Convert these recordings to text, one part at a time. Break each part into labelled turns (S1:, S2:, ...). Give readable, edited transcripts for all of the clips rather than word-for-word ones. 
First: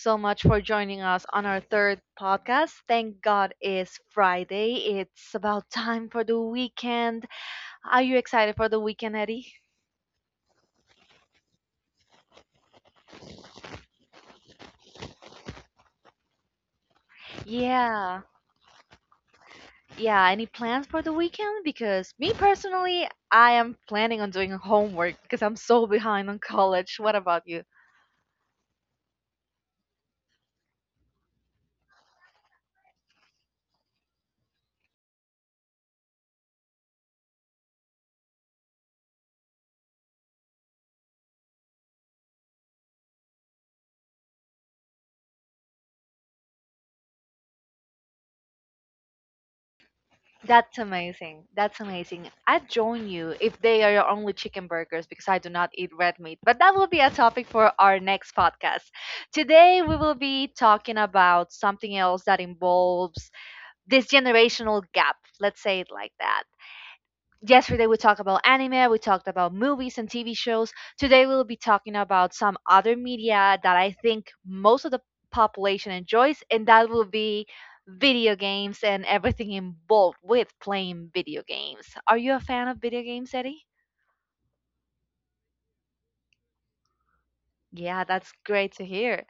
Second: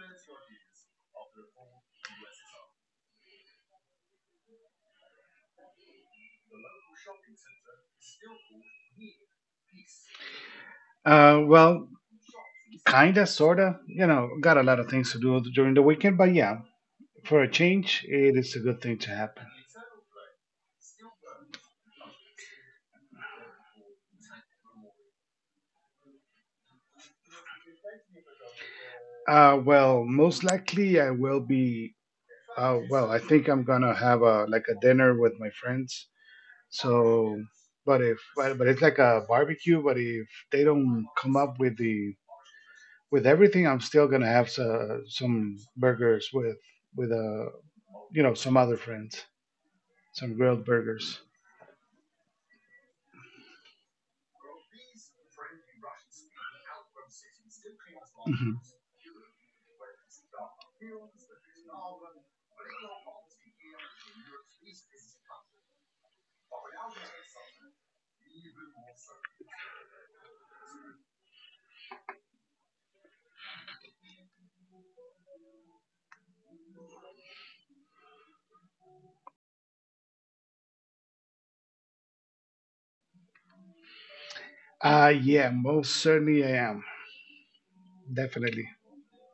S1: so much for joining us on our third podcast. Thank God it's Friday. It's about time for the weekend. Are you excited for the weekend, Eddie?
S2: Uh, well, Kinda, sorta. Got a lot of things to do during the weekend, but yeah, for a change,
S1: Yeah.
S2: it is a good thing to happen.
S1: Yeah. Any plans for the weekend? Because me personally, I am planning on doing homework because I'm so behind on college. What about you?
S2: Most likely I will be. I think I'm gonna have a dinner with my friends. So, but if But it's like a barbecue. But if they don't come up with everything, I'm still gonna have some burgers with some other friends, some grilled
S1: That's
S2: burgers.
S1: amazing. That's amazing. I'd join you if they are your only chicken burgers because I do not eat red meat. But that will be a topic for our next
S2: Mm-hmm.
S1: podcast. Today, we will be talking about something else that involves this generational gap. Let's say it like that. Yesterday we talked about anime, we talked about movies and TV shows. Today we'll be talking about some other media that I think most of the population enjoys, and that will be video games and everything involved with playing video games. Are you a fan of video games, Eddie?
S2: Yeah, most certainly I am.
S1: Yeah, that's
S2: Definitely.
S1: great to hear.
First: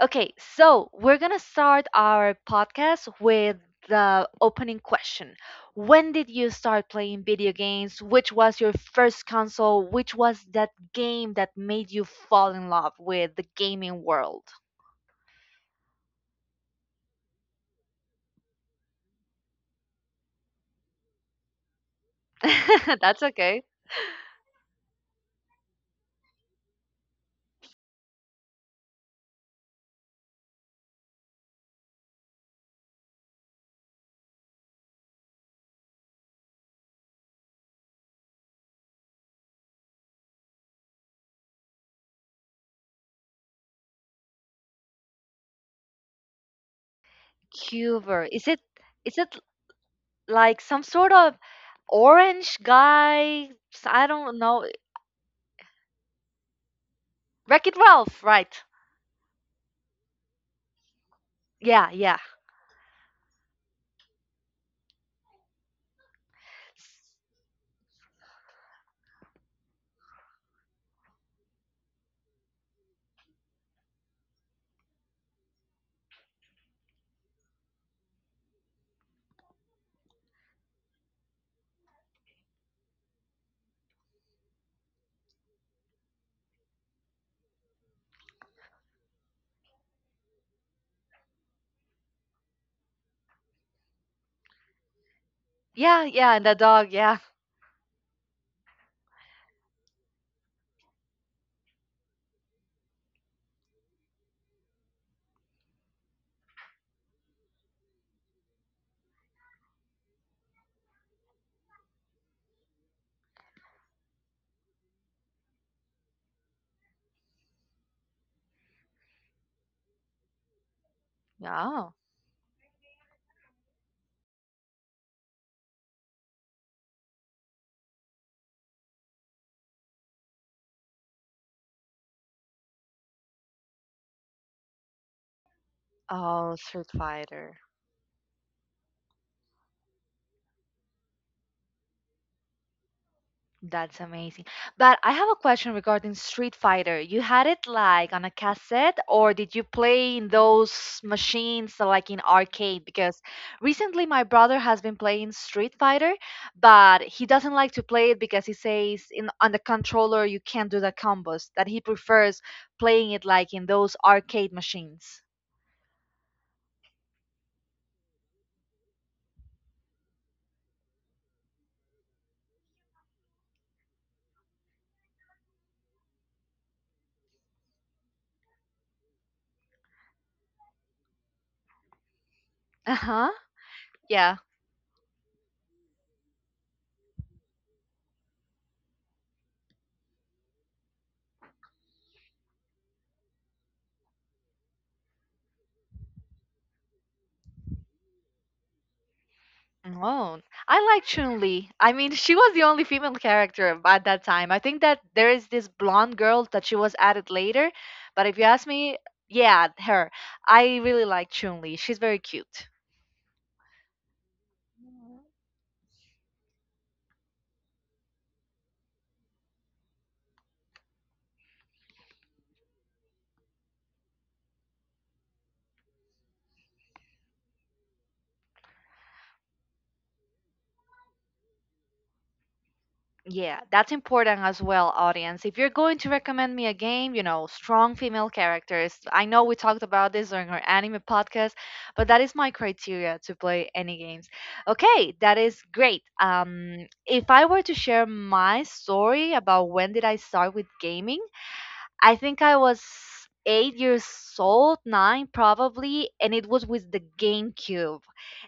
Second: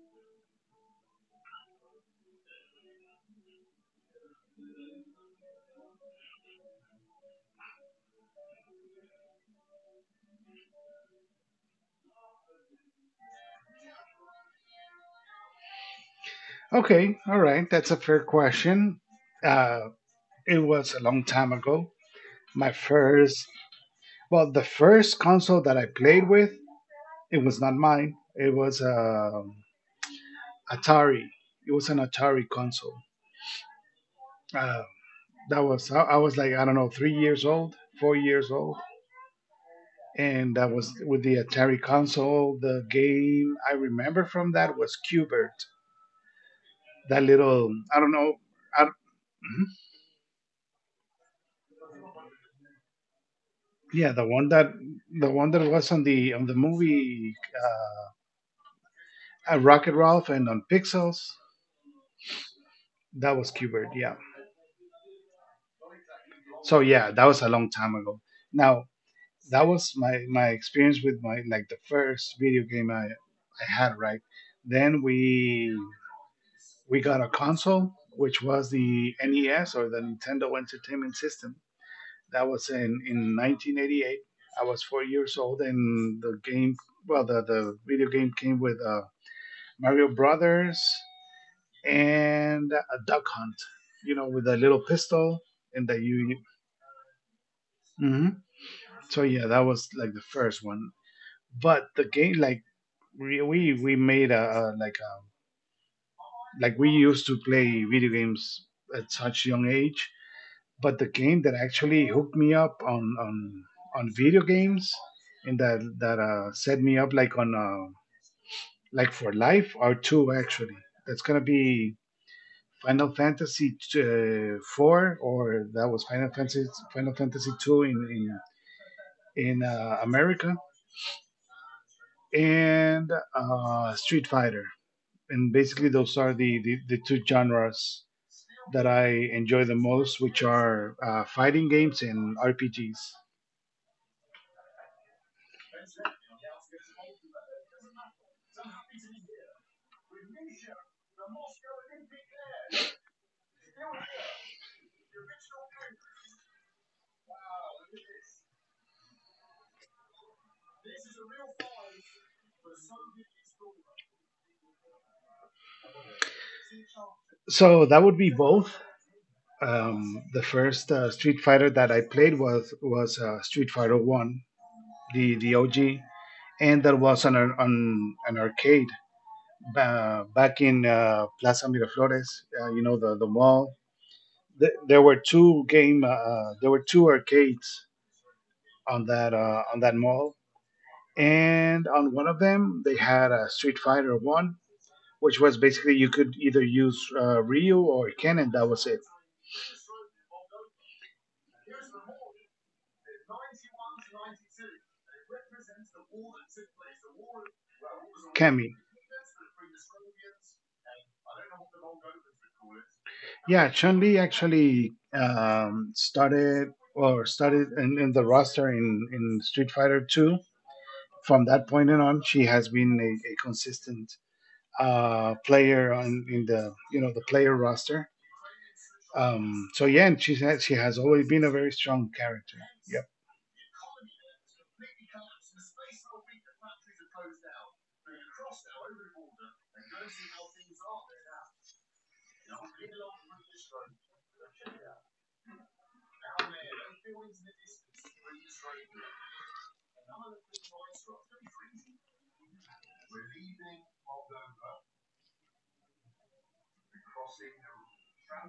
S1: Okay, so we're going to start our podcast with the opening question. When did you start playing video games? Which was your first console? Which was that game that made you fall in love with the gaming world?
S2: Okay, all right. That's a fair question. Uh, it was a long time ago. My
S1: That's
S2: first,
S1: okay.
S2: the first console that I played with, it was not mine. It was Atari. It was an Atari console. Uh, that was I was like, I don't know, 3 years old, 4 years old, and that was with the Atari console. The game I remember from that was Qbert. That little, I don't
S1: Cuber.
S2: know.
S1: Is it
S2: I,
S1: is it
S2: mhm.
S1: like some sort of orange guy? S- I
S2: Yeah,
S1: don't know.
S2: the one that was on the movie,
S1: Wreck-It
S2: uh,
S1: Ralph, right?
S2: Rocket Ralph, and on Pixels.
S1: Yeah, yeah.
S2: That was Qbert. Yeah. So yeah, that was a long time ago. Now, that was my experience with my like the first video game I had, right? Then we got a console, which was the NES, or the Nintendo Entertainment System. That was in 1988. I was 4 years old, and the game, the video game, came with Mario Brothers and a duck hunt, with a little pistol, and
S1: Yeah, yeah, and the dog, yeah.
S2: Mhm. So yeah, that was like the first one. But the game, like, we made a like we used to play video games at such young age. But the game that actually hooked me up on video games, and that set me up, like, on like for life, are two, actually. That's gonna
S1: Oh.
S2: be Final Fantasy, four, or that was Final Fantasy, two, in America, and Street Fighter. And basically those are
S1: Oh,
S2: the, the
S1: Street
S2: the two
S1: Fighter.
S2: genres that I enjoy the most, which are fighting games and RPGs.
S1: That's amazing. But I have a question regarding Street Fighter. You had it like on a cassette, or did you play in those machines like in arcade? Because recently my brother has been playing Street Fighter, but he doesn't like to play it because he says in on the controller you can't do the combos, that he prefers playing it like in those arcade machines.
S2: So that would be both. The first Street Fighter that I played was Street Fighter One, the OG, and that was on an arcade, back in Plaza Miraflores. You know, the
S1: Uh-huh.
S2: mall. Th- there were two game. There were two arcades on that mall, and on one of them they had a Street Fighter One, which was basically you could either use Ryu or Ken, and that was it.
S1: Oh, I like Chun-Li. I mean, she was the only female character at that time. I think that there is this blonde girl that she was added later, but if you
S2: Kami.
S1: ask me, yeah, her. I really like Chun-Li. She's very cute.
S2: Yeah, Chun Li actually started, or started in the roster, in Street Fighter 2. From that point on, she has been a consistent player on in the, the player roster. So yeah, and she has always been a very strong character. Yep.
S1: Yeah, that's important as well, audience. If you're going to recommend me a game, you know, strong female characters. I know we talked about this during our anime podcast, but that is my criteria to play any games. Okay, that is great. If I were to share my story about when did I start with gaming, I think I was 8 years old, nine probably, and it was with the GameCube.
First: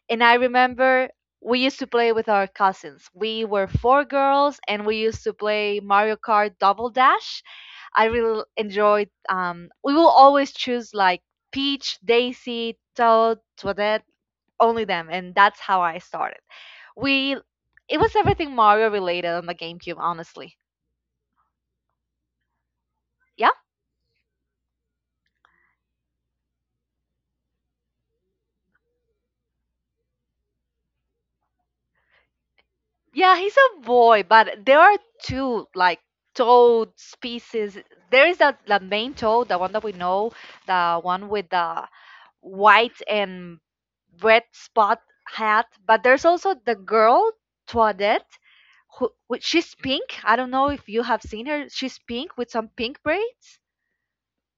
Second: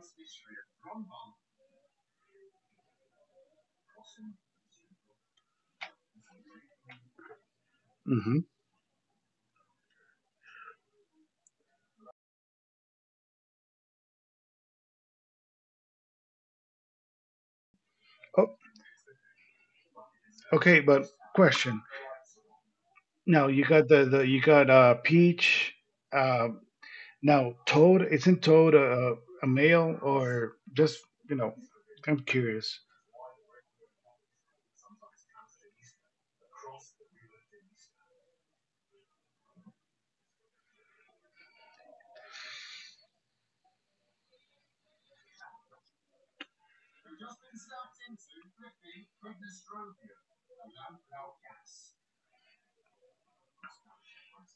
S1: And I remember we used to play with our cousins. We were four girls, and we used to play Mario Kart Double Dash. I
S2: Hmm.
S1: really enjoyed. We will always choose like Peach, Daisy, Toad, Toadette, only them, and that's how I started. We, it was everything
S2: Oh,
S1: Mario related on the GameCube, honestly.
S2: okay. But question, now
S1: Yeah.
S2: you got the you got Peach, uh, now, toad isn't toad a male, or just, you know? I'm curious.
S1: Yeah, he's a boy, but there are two like toad species. There is that the main toad, the one that we know, the one with the white and red spot hat. But there's also the girl Toadette, who she's pink. I don't know if you have seen her. She's pink with some pink braids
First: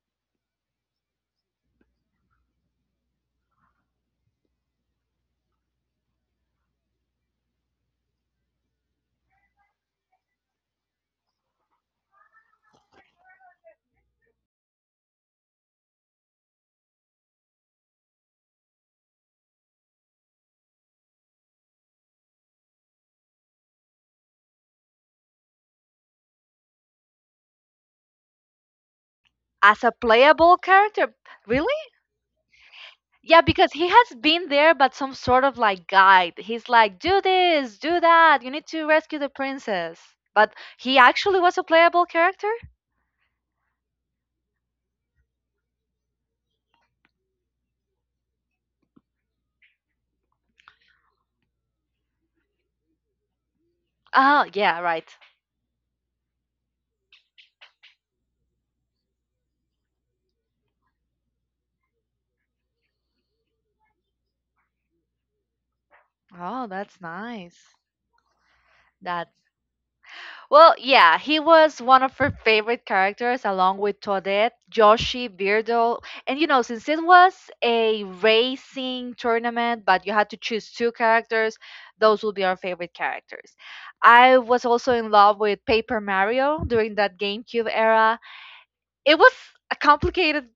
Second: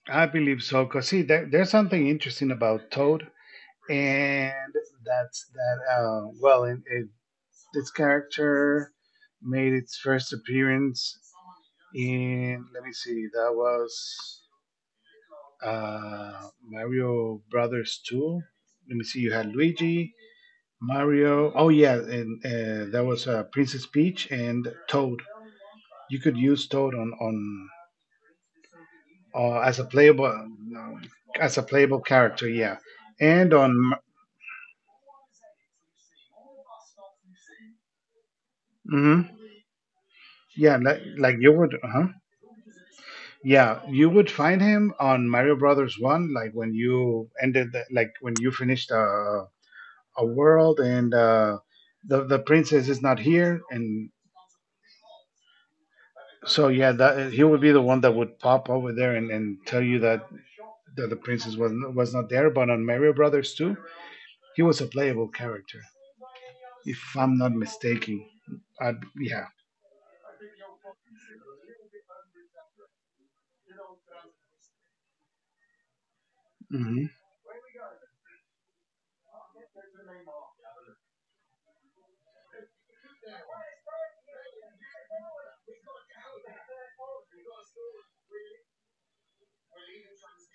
S2: I believe so, because see, there's something interesting about toad, and that's that. Its character made its first appearance in, let me see, that was uh, Mario Brothers Two. Let me see, you had Luigi, Mario. Oh yeah, and that was Princess Peach and Toad. You could use Toad on as
S1: as a playable character.
S2: a
S1: Really?
S2: playable character, yeah,
S1: Yeah,
S2: and
S1: because he
S2: on
S1: has been there, but some sort of like guide. He's like, do this, do that. You need to rescue
S2: mm
S1: the princess. But
S2: yeah,
S1: he
S2: like
S1: actually
S2: you
S1: was a
S2: would,
S1: playable
S2: uh-huh,
S1: character?
S2: yeah, you would find him on Mario Brothers One, like when you finished a world, and the princess is not here, and
S1: Oh, yeah, right.
S2: so yeah, that he would be the one that would pop over there and, tell you that the princess was not there. But on Mario Brothers 2, he was a playable character,
S1: Oh,
S2: if
S1: that's
S2: I'm not
S1: nice.
S2: mistaken. I
S1: That.
S2: Yeah.
S1: Well, yeah, he was one of her favorite characters along with Toadette, Yoshi, Beardo. And you know, since it
S2: Hmm.
S1: was a racing tournament, but you had to choose two characters, those will be our favorite characters. I was also in love with Paper Mario during that GameCube era. It was a complicated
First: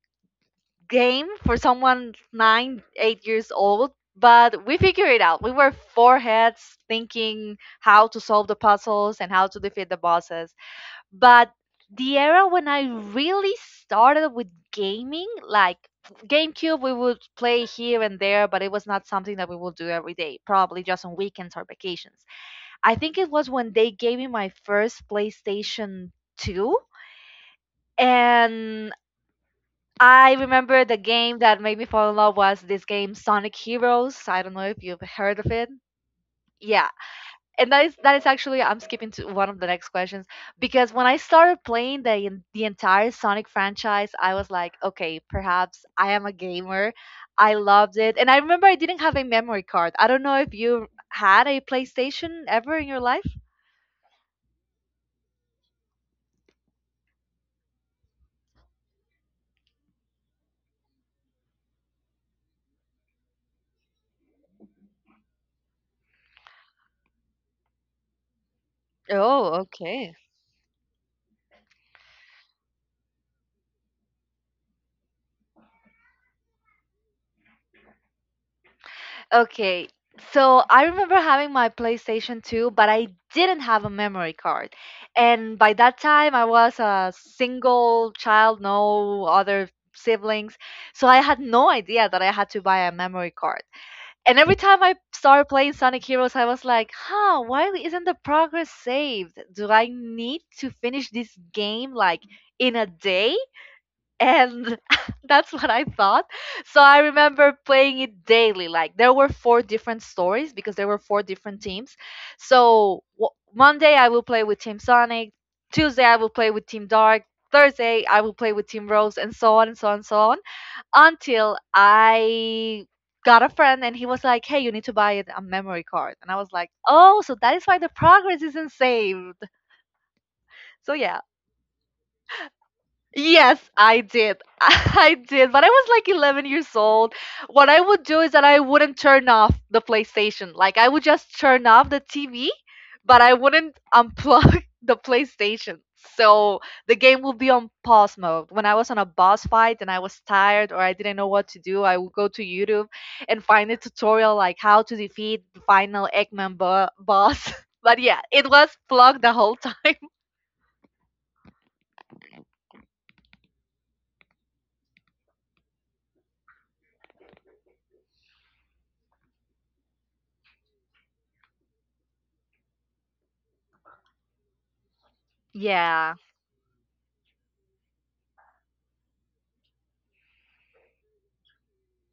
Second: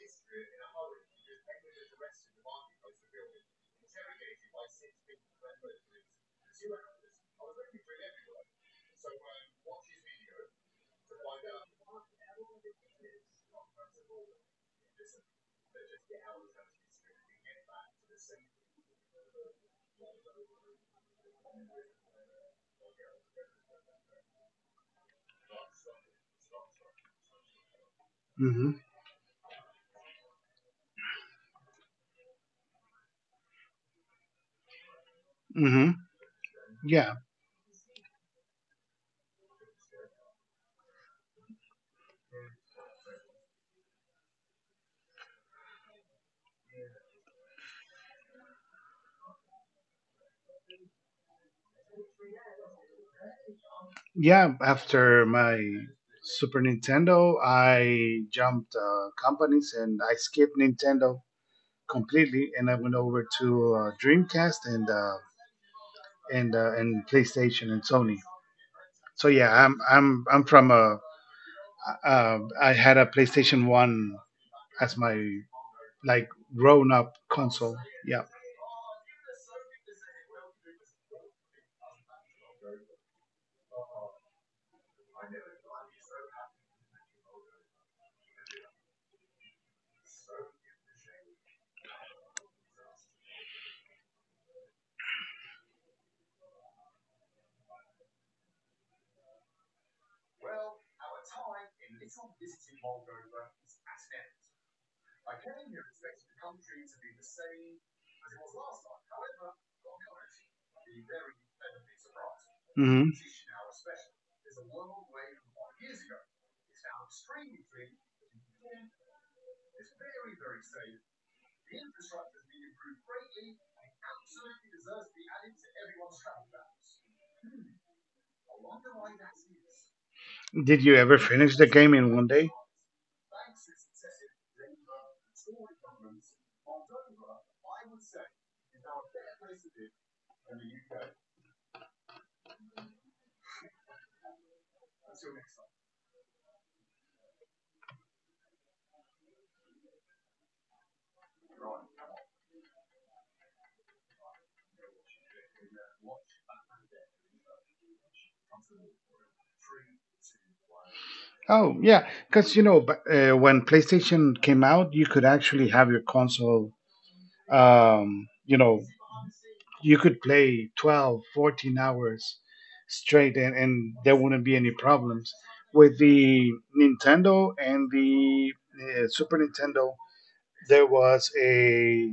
S1: game for someone nine, 8 years old, but we figured it out. We were four heads thinking how to solve the puzzles and how to defeat the bosses. But the era when I really started with gaming, like GameCube, we would play here and there, but it was not something that we would do every day, probably just on weekends or vacations. I think it was when they gave me my first PlayStation 2.
S2: Hmm.
S1: And I remember the game that made me fall in love was this game Sonic Heroes. I don't know if you've heard of it.
S2: Hmm.
S1: Yeah,
S2: Yeah.
S1: and that is actually I'm skipping to one of the next questions because when I started playing the the entire Sonic franchise, I was like, okay, perhaps I am a gamer. I loved it, and I remember I didn't have a memory card. I don't know if you had a PlayStation ever in your life.
S2: Yeah. After my Super Nintendo, I jumped companies, and I skipped Nintendo completely, and I went over to Dreamcast, and and PlayStation and Sony. So yeah,
S1: Oh, okay.
S2: I had a PlayStation One as my, like, grown up console. Yeah.
S1: Okay. So I remember having my PlayStation 2, but I didn't have a memory card. And by that time, I was a single child, no other siblings. So I had no idea that I had to buy a memory card. And every time I started playing Sonic Heroes, I was like, huh, why isn't the progress saved? Do I need to finish this game like in a day? And that's what I thought. So I remember playing it daily. Like there were four different stories because there were four different teams. So
S2: Hmm.
S1: w- Monday I will play with Team Sonic. Tuesday I will play with Team Dark. Thursday I will play with Team Rose, and so on and so on and so on until I got a friend and he was like, "Hey, you need to buy it- a memory card." And I was like, "Oh, so that is why the progress isn't saved."
S2: Did you
S1: So
S2: ever
S1: yeah,
S2: finish the game in one day?
S1: yes, I did. I did, but I was like 11 years old. What I would do is that I wouldn't turn off the PlayStation. Like I would just turn off the TV, but I wouldn't unplug the PlayStation. So the game would be on pause mode. When I was on a boss fight and I was tired or I didn't know what to do, I would go to YouTube and find a tutorial like how to defeat the final Eggman boss. But yeah, it was plugged the whole time.
S2: Oh, yeah, because, when PlayStation came out, you could actually have your console, um, you know, you could play 12, 14 hours straight, and, there wouldn't be any problems. With
S1: Yeah.
S2: the Nintendo and the Super Nintendo, there was a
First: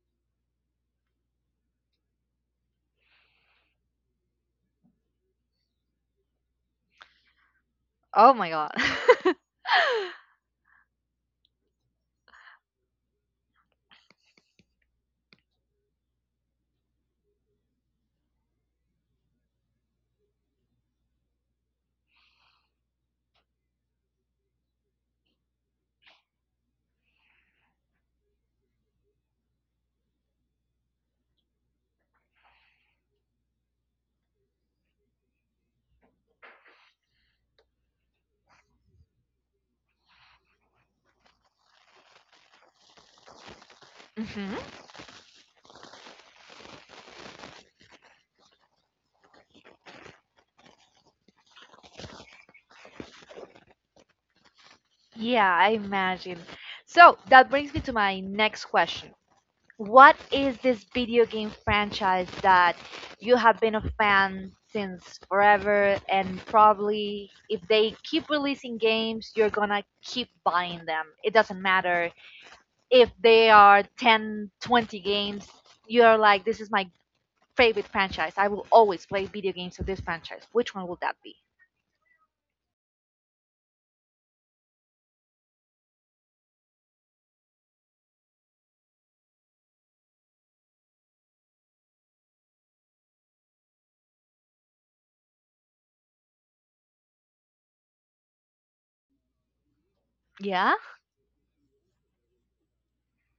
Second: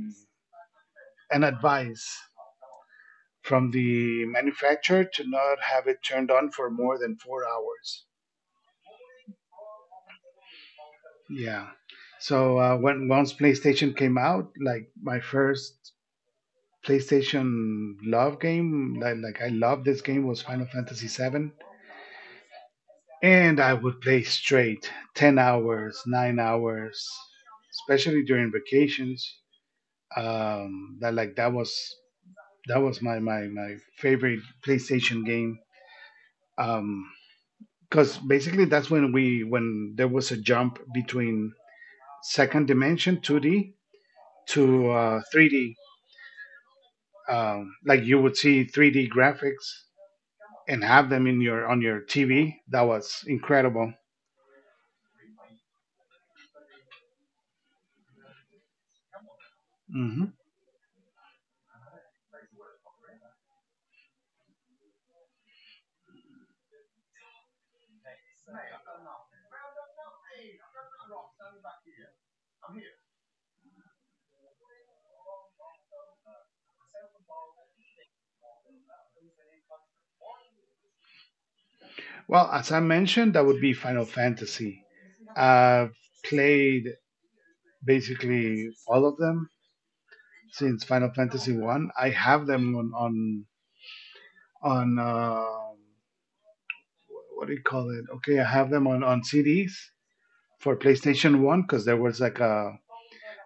S2: an advice from the manufacturer to not have it turned on for more than 4 hours.
S1: Oh my god.
S2: Yeah. So, when once PlayStation came out, like, my first PlayStation love game, I loved this game, was Final Fantasy VII, and I would play straight 10 hours, 9 hours, especially during vacations. That, like, that was my favorite PlayStation game. Um, because basically that's when we when there was a jump between second dimension 2D
S1: Mhm.
S2: to 3D, like, you would see 3D graphics and have them in your on your TV. That was incredible.
S1: Yeah, I imagine. So that brings me to my next question. What
S2: Hmm.
S1: is this video game franchise that you have been a fan since forever and probably if they keep releasing games, you're gonna keep buying them. It doesn't matter if they are 10, 20 games, you're like, this is my favorite franchise. I will always play video games of this franchise. Which one will that be?
S2: Well, as I mentioned, that would be Final Fantasy. I've played basically all of them since Final Fantasy One. I have them on on um what do you call it? Okay, I have them on CDs for
S1: Yeah?
S2: PlayStation One, because there was like a,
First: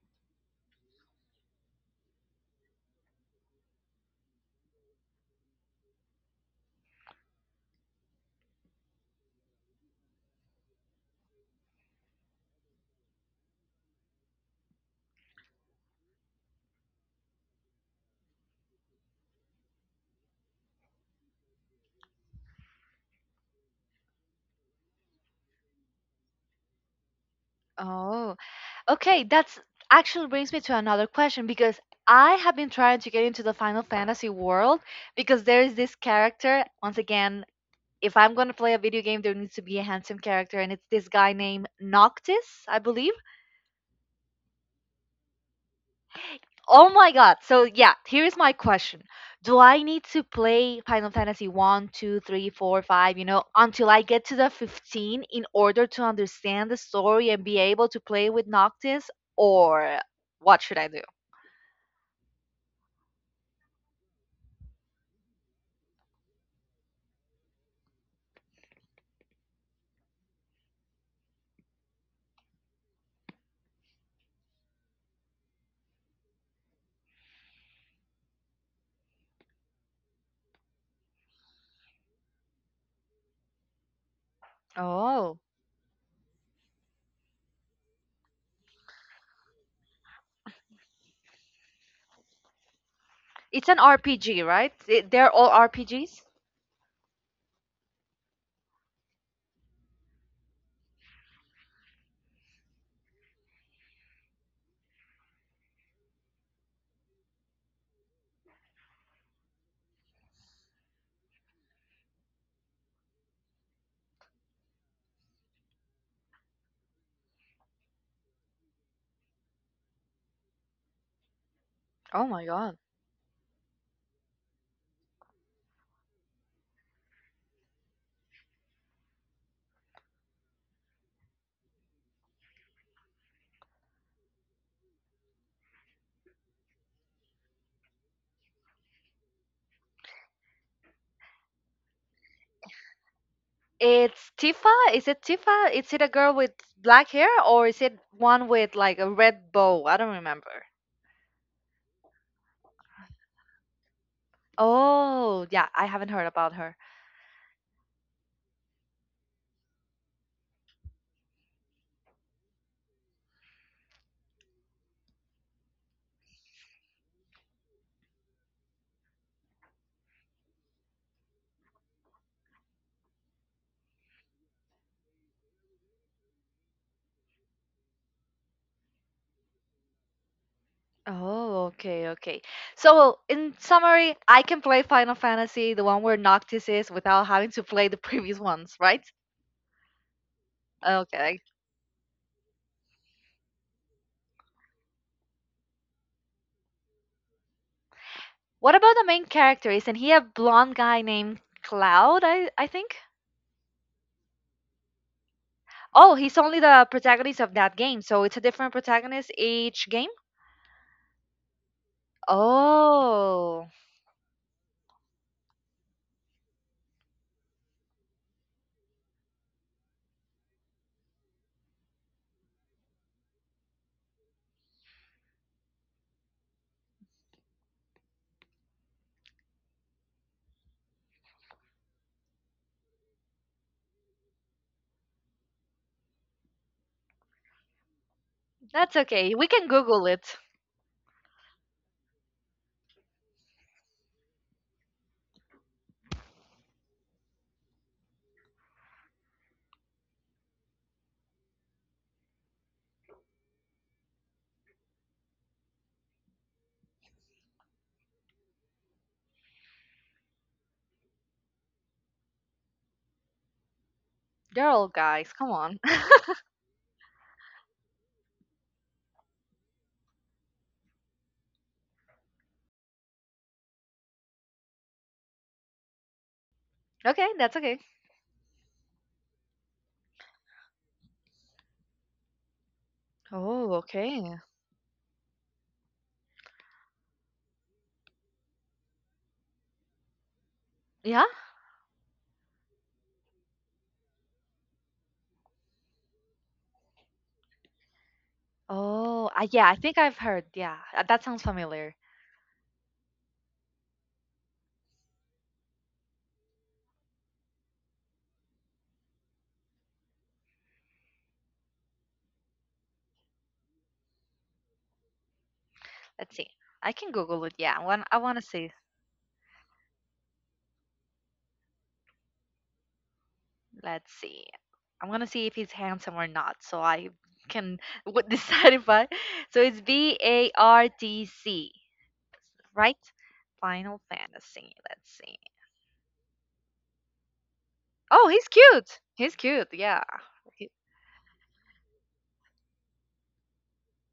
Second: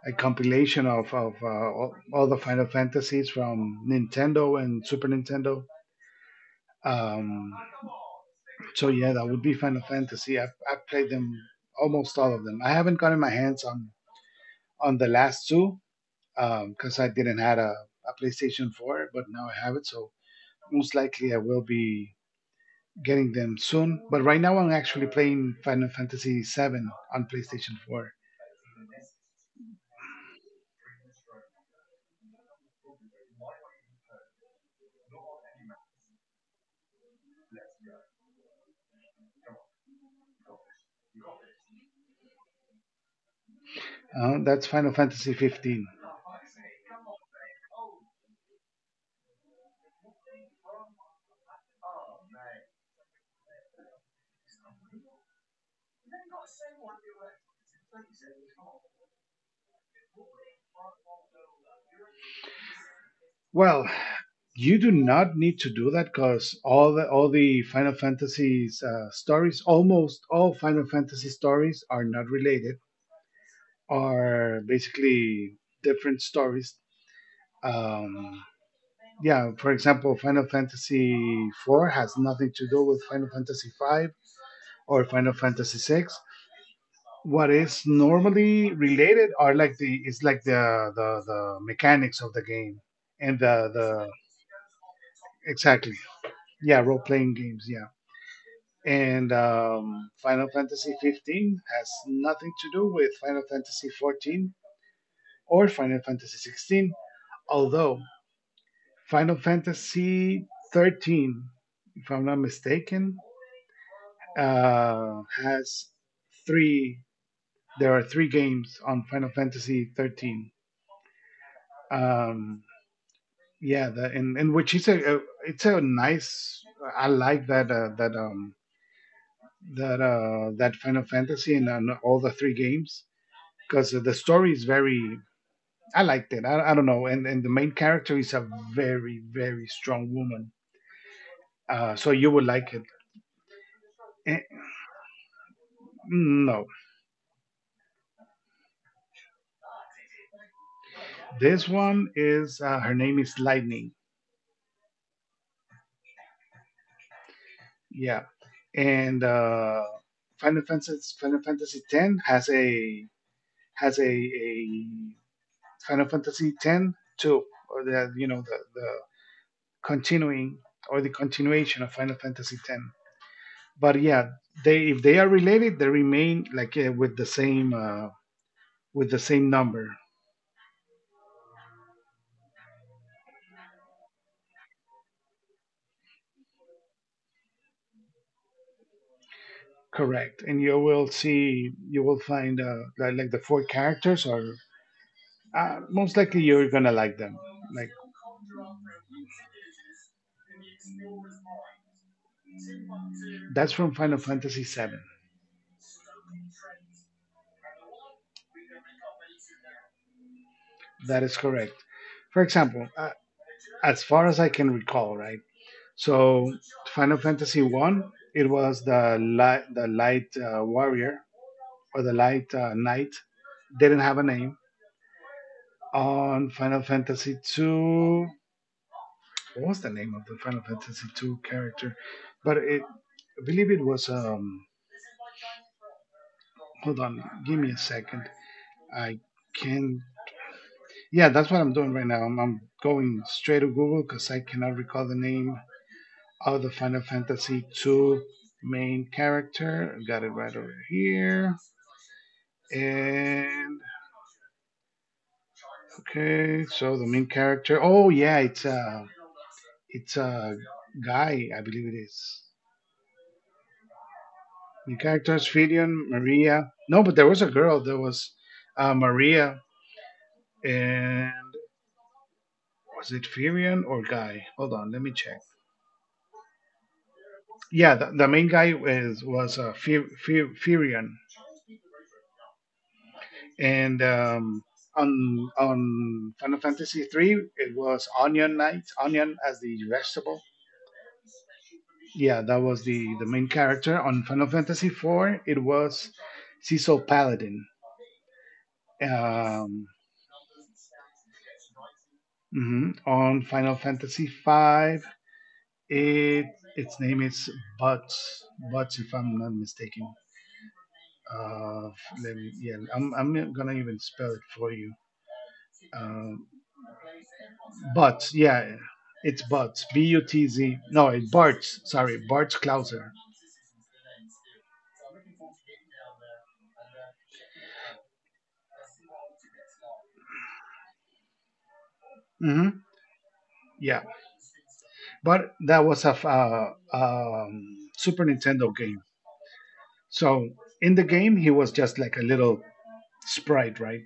S2: a compilation of all the Final Fantasies from Nintendo and Super Nintendo. Um, so yeah, that would be Final Fantasy. I've played them, almost all of them. I haven't gotten my hands on the last two because I didn't had a PlayStation 4, but now I have it, so most likely I will be getting them soon. But right now I'm actually playing Final Fantasy 7 on PlayStation 4.
S1: Oh, okay, that's actually brings me to another question because I have been trying to get into the Final Fantasy world because there is this character. Once again, if I'm going to play a video game, there needs to be a handsome character, and it's this guy named Noctis, I believe.
S2: That's Final Fantasy 15.
S1: Oh my god. So, yeah, here is my question. Do I need to play Final Fantasy one, 2, 3, 4, 5, you know, until I get to the 15 in order to understand the story and be able to play with Noctis? Or what should I do?
S2: Well, you do not need to do that, because all the Final Fantasy's stories, almost all Final Fantasy stories, are not related. Are basically different stories. Um, yeah, for example, Final Fantasy IV has nothing to do with Final Fantasy V or Final
S1: Oh.
S2: Fantasy VI. What is normally related are, like, the is like the mechanics of the game, and
S1: It's an
S2: the
S1: RPG, right? They're all
S2: exactly,
S1: RPGs.
S2: yeah, role playing games, yeah. And Final Fantasy 15 has nothing to do with Final Fantasy 14 or Final Fantasy 16, although Final Fantasy 13, if I'm not mistaken, has three. There are three games on Final Fantasy 13.
S1: Oh my
S2: Um,
S1: god.
S2: yeah, the, and which is a, it's a nice. I like that that Final Fantasy, and all the three games, because the story is very. I liked it. I don't know, and the main character is a very, very strong woman. So you would like it.
S1: It's
S2: Eh,
S1: Tifa. Is it Tifa? Is it a girl with
S2: no,
S1: black hair or is it one with like a red bow? I don't remember.
S2: this one is her name is Lightning.
S1: Oh, yeah, I haven't heard about her.
S2: Yeah, and Final Fantasy X has a Final Fantasy X too, or the, the continuing, or the continuation of Final Fantasy X. But yeah, they if they are related, they remain like with the same number,
S1: Oh, okay, okay. So, well, in summary, I can play Final Fantasy, the one where Noctis is, without having to play the previous ones, right?
S2: correct? And you will
S1: Okay.
S2: see, you will find like the four characters are most likely you're gonna like them. Like,
S1: What about the main character? Isn't he a blonde guy named Cloud, I think?
S2: that's from Final Fantasy VII.
S1: Oh, he's only the protagonist of that game, so it's a different protagonist each game?
S2: That is correct. For example,
S1: Oh,
S2: as far as I can recall, right? So Final Fantasy One, it was the light, warrior, or the light knight. Didn't have a name. On Final Fantasy Two, what was the name of the Final Fantasy Two character? I believe it was. Hold on, give me a second.
S1: that's
S2: I
S1: okay. We can Google
S2: can.
S1: it.
S2: Yeah, that's what I'm doing right now. I'm going straight to Google because I cannot recall the name of the Final Fantasy Two main character. Got it right over here. And okay, so the main character. Oh yeah, it's a guy, I believe it is.
S1: They're all
S2: Main
S1: guys,
S2: characters
S1: come on.
S2: Fidian, Maria. No, but there was a girl. There was Maria, and was it Firion or Guy? Hold on, let me check.
S1: Okay, that's okay.
S2: Yeah, the main guy is was Firion.
S1: Oh,
S2: And
S1: okay.
S2: on Final Fantasy three, it was onion knight, onion as the vegetable.
S1: Yeah?
S2: Yeah, that was the main character. On Final Fantasy four, it was Cecil Paladin.
S1: Oh, yeah, I
S2: Um,
S1: think I've heard. Yeah, that sounds familiar.
S2: mhm. On Final Fantasy five, it its name is Butts. Butts, if I'm not mistaken. Uh, Let me, yeah, I'm gonna even spell it for you.
S1: Let's see.
S2: Um,
S1: I can Google it. Yeah, I
S2: but
S1: want to see.
S2: yeah, it's Butz. B U T Z. No, it's Bartz. Sorry, Bartz Klauser.
S1: Let's see. I'm going to see if he's handsome or not, so I can w- decide if I. So it's BARTC,
S2: hmm
S1: right? Final
S2: Yeah,
S1: Fantasy. Let's see.
S2: but that was a
S1: Oh,
S2: Super
S1: he's
S2: Nintendo
S1: cute.
S2: game.
S1: He's cute. Yeah.
S2: So
S1: He-
S2: in the game, he was just like a little sprite, right?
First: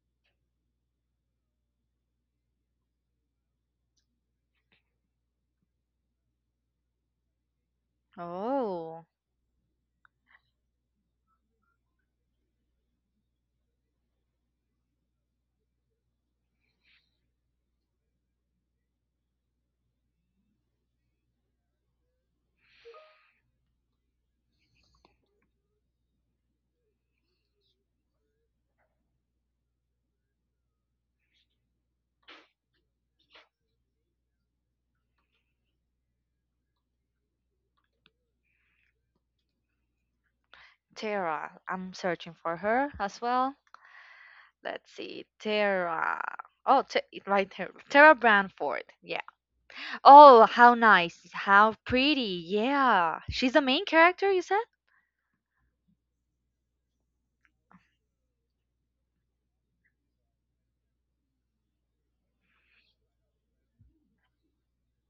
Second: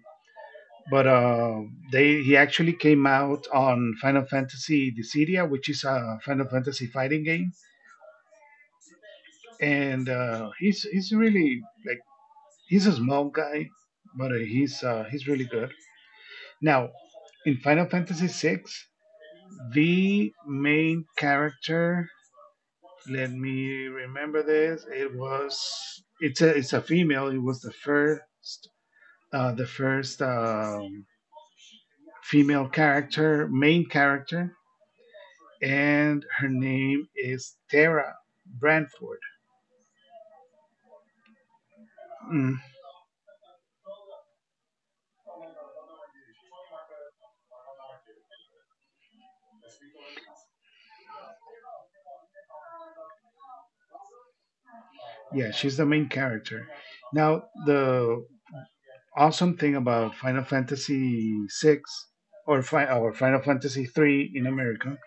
S2: But they he actually came out on Final Fantasy Dissidia, which is a Final Fantasy fighting game,
S1: oh,
S2: and he's really like he's a small guy, but he's really good. Now, in Final Fantasy VI, the main character, let me remember this. It's a female. It was the first uh, the first um, female character, main character, and her name is Tara Branford.
S1: Tara. I'm searching for
S2: Mm
S1: her as well. Let's see. Tara. Oh, t- right here. Tara Branford. Yeah. Oh, how nice. How pretty. Yeah. She's the main character, you said?
S2: Yeah, she's the main character. Now, the awesome thing about Final Fantasy VI, or Final Fantasy III in America,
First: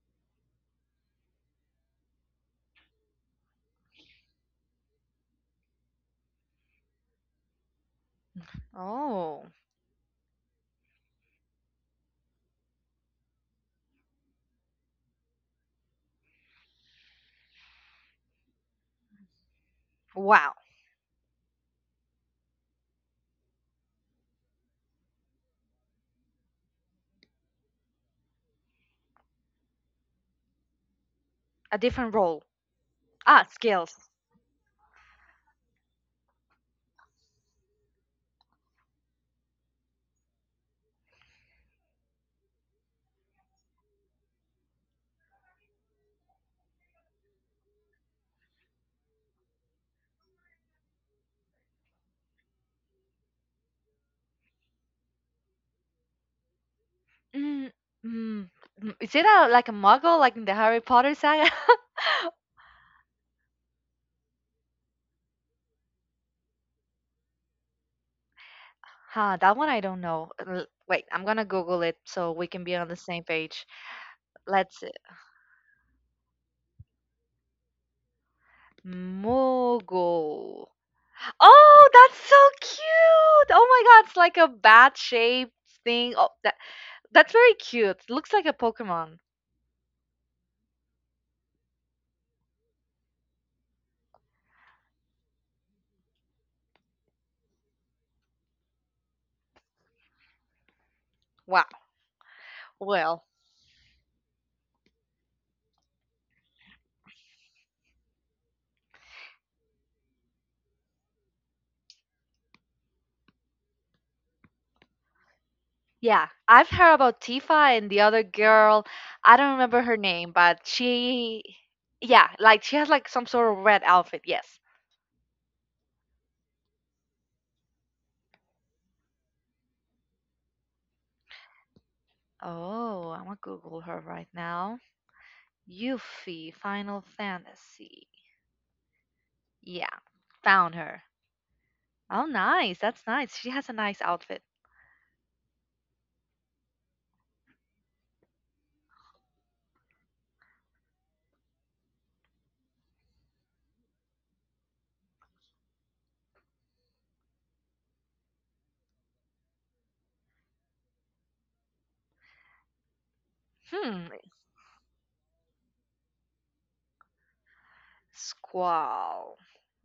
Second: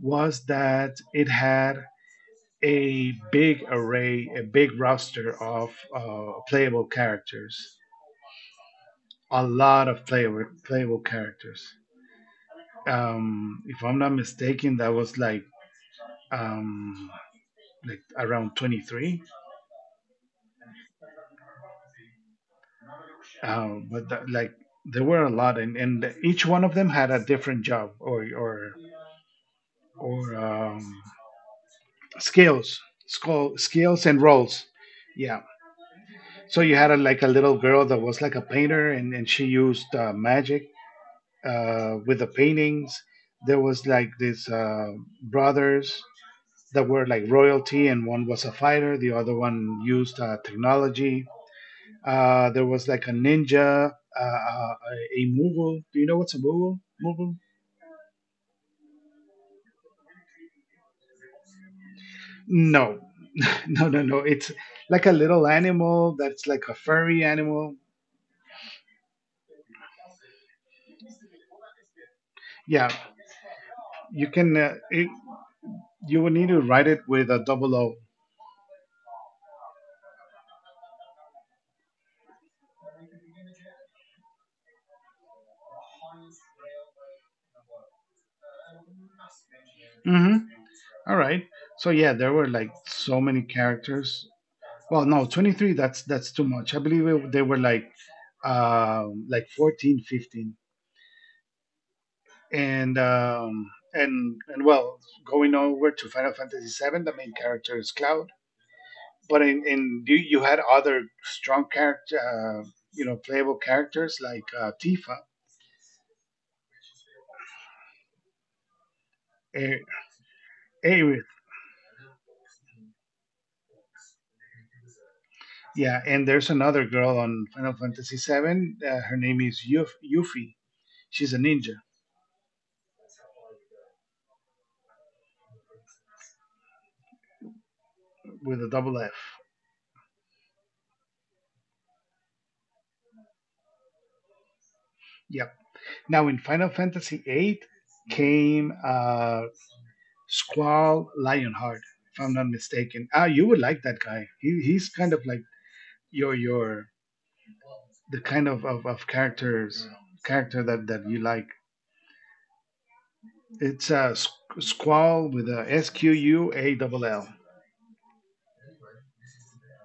S2: was that it had a big array, a big roster of playable characters, a
S1: Oh,
S2: lot of playable characters. If I'm not mistaken, that was um, like around 23.
S1: wow.
S2: But that, like, there were a lot, and, each one of them had a different job, or
S1: A different role.
S2: skills,
S1: Ah,
S2: skills
S1: skills.
S2: and roles. Yeah. So you had a, like a little girl that was like a painter, and she used magic with the paintings. There was like these brothers that were like royalty, and one was a fighter, the other one used technology. There was like a ninja, uh, uh, a Moogle. Do you know what's a Moogle? Moogle?
S1: Mm, mm, mm. Is it a, like a muggle, like in the Harry Potter saga?
S2: No, No, no. It's like a little animal that's like a furry animal.
S1: Huh, that one I don't know. L- Wait, I'm gonna Google it so we can be
S2: Yeah,
S1: on the same page.
S2: you can.
S1: Let's see.
S2: You will need to write it with a double O.
S1: Moogle. Oh, that's so cute! Oh my god, it's like a bat-shaped thing. Oh, that's very cute. Looks like a Pokemon.
S2: Mm-hmm. All right. So yeah, there were like so many characters. Well, no, 23, that's too much. I believe it, they were like 14, 15.
S1: Wow.
S2: And
S1: Well,
S2: um and and well, going over to Final Fantasy 7, the main character is Cloud, but you had other strong character, you know, playable characters like Tifa,
S1: yeah, I've heard about Tifa and the other girl. I don't remember her
S2: A-
S1: name, but
S2: Aerith.
S1: she, yeah, like she has like some sort of red outfit. Yes.
S2: Yeah, and there's another girl on Final Fantasy Seven. Her name is Yuffie. She's a ninja
S1: Oh, I'm gonna Google her right now. Yuffie, Final Fantasy.
S2: with a double F.
S1: Yeah, found her. Oh, nice. That's nice. She has a nice outfit.
S2: Yep. Now in Final Fantasy Eight came Squall Lionheart, if I'm not mistaken. Ah, you would like that guy. He's kind of like your the kind of characters character that you like. It's
S1: Hmm.
S2: a Squall with a Squall.
S1: Squall.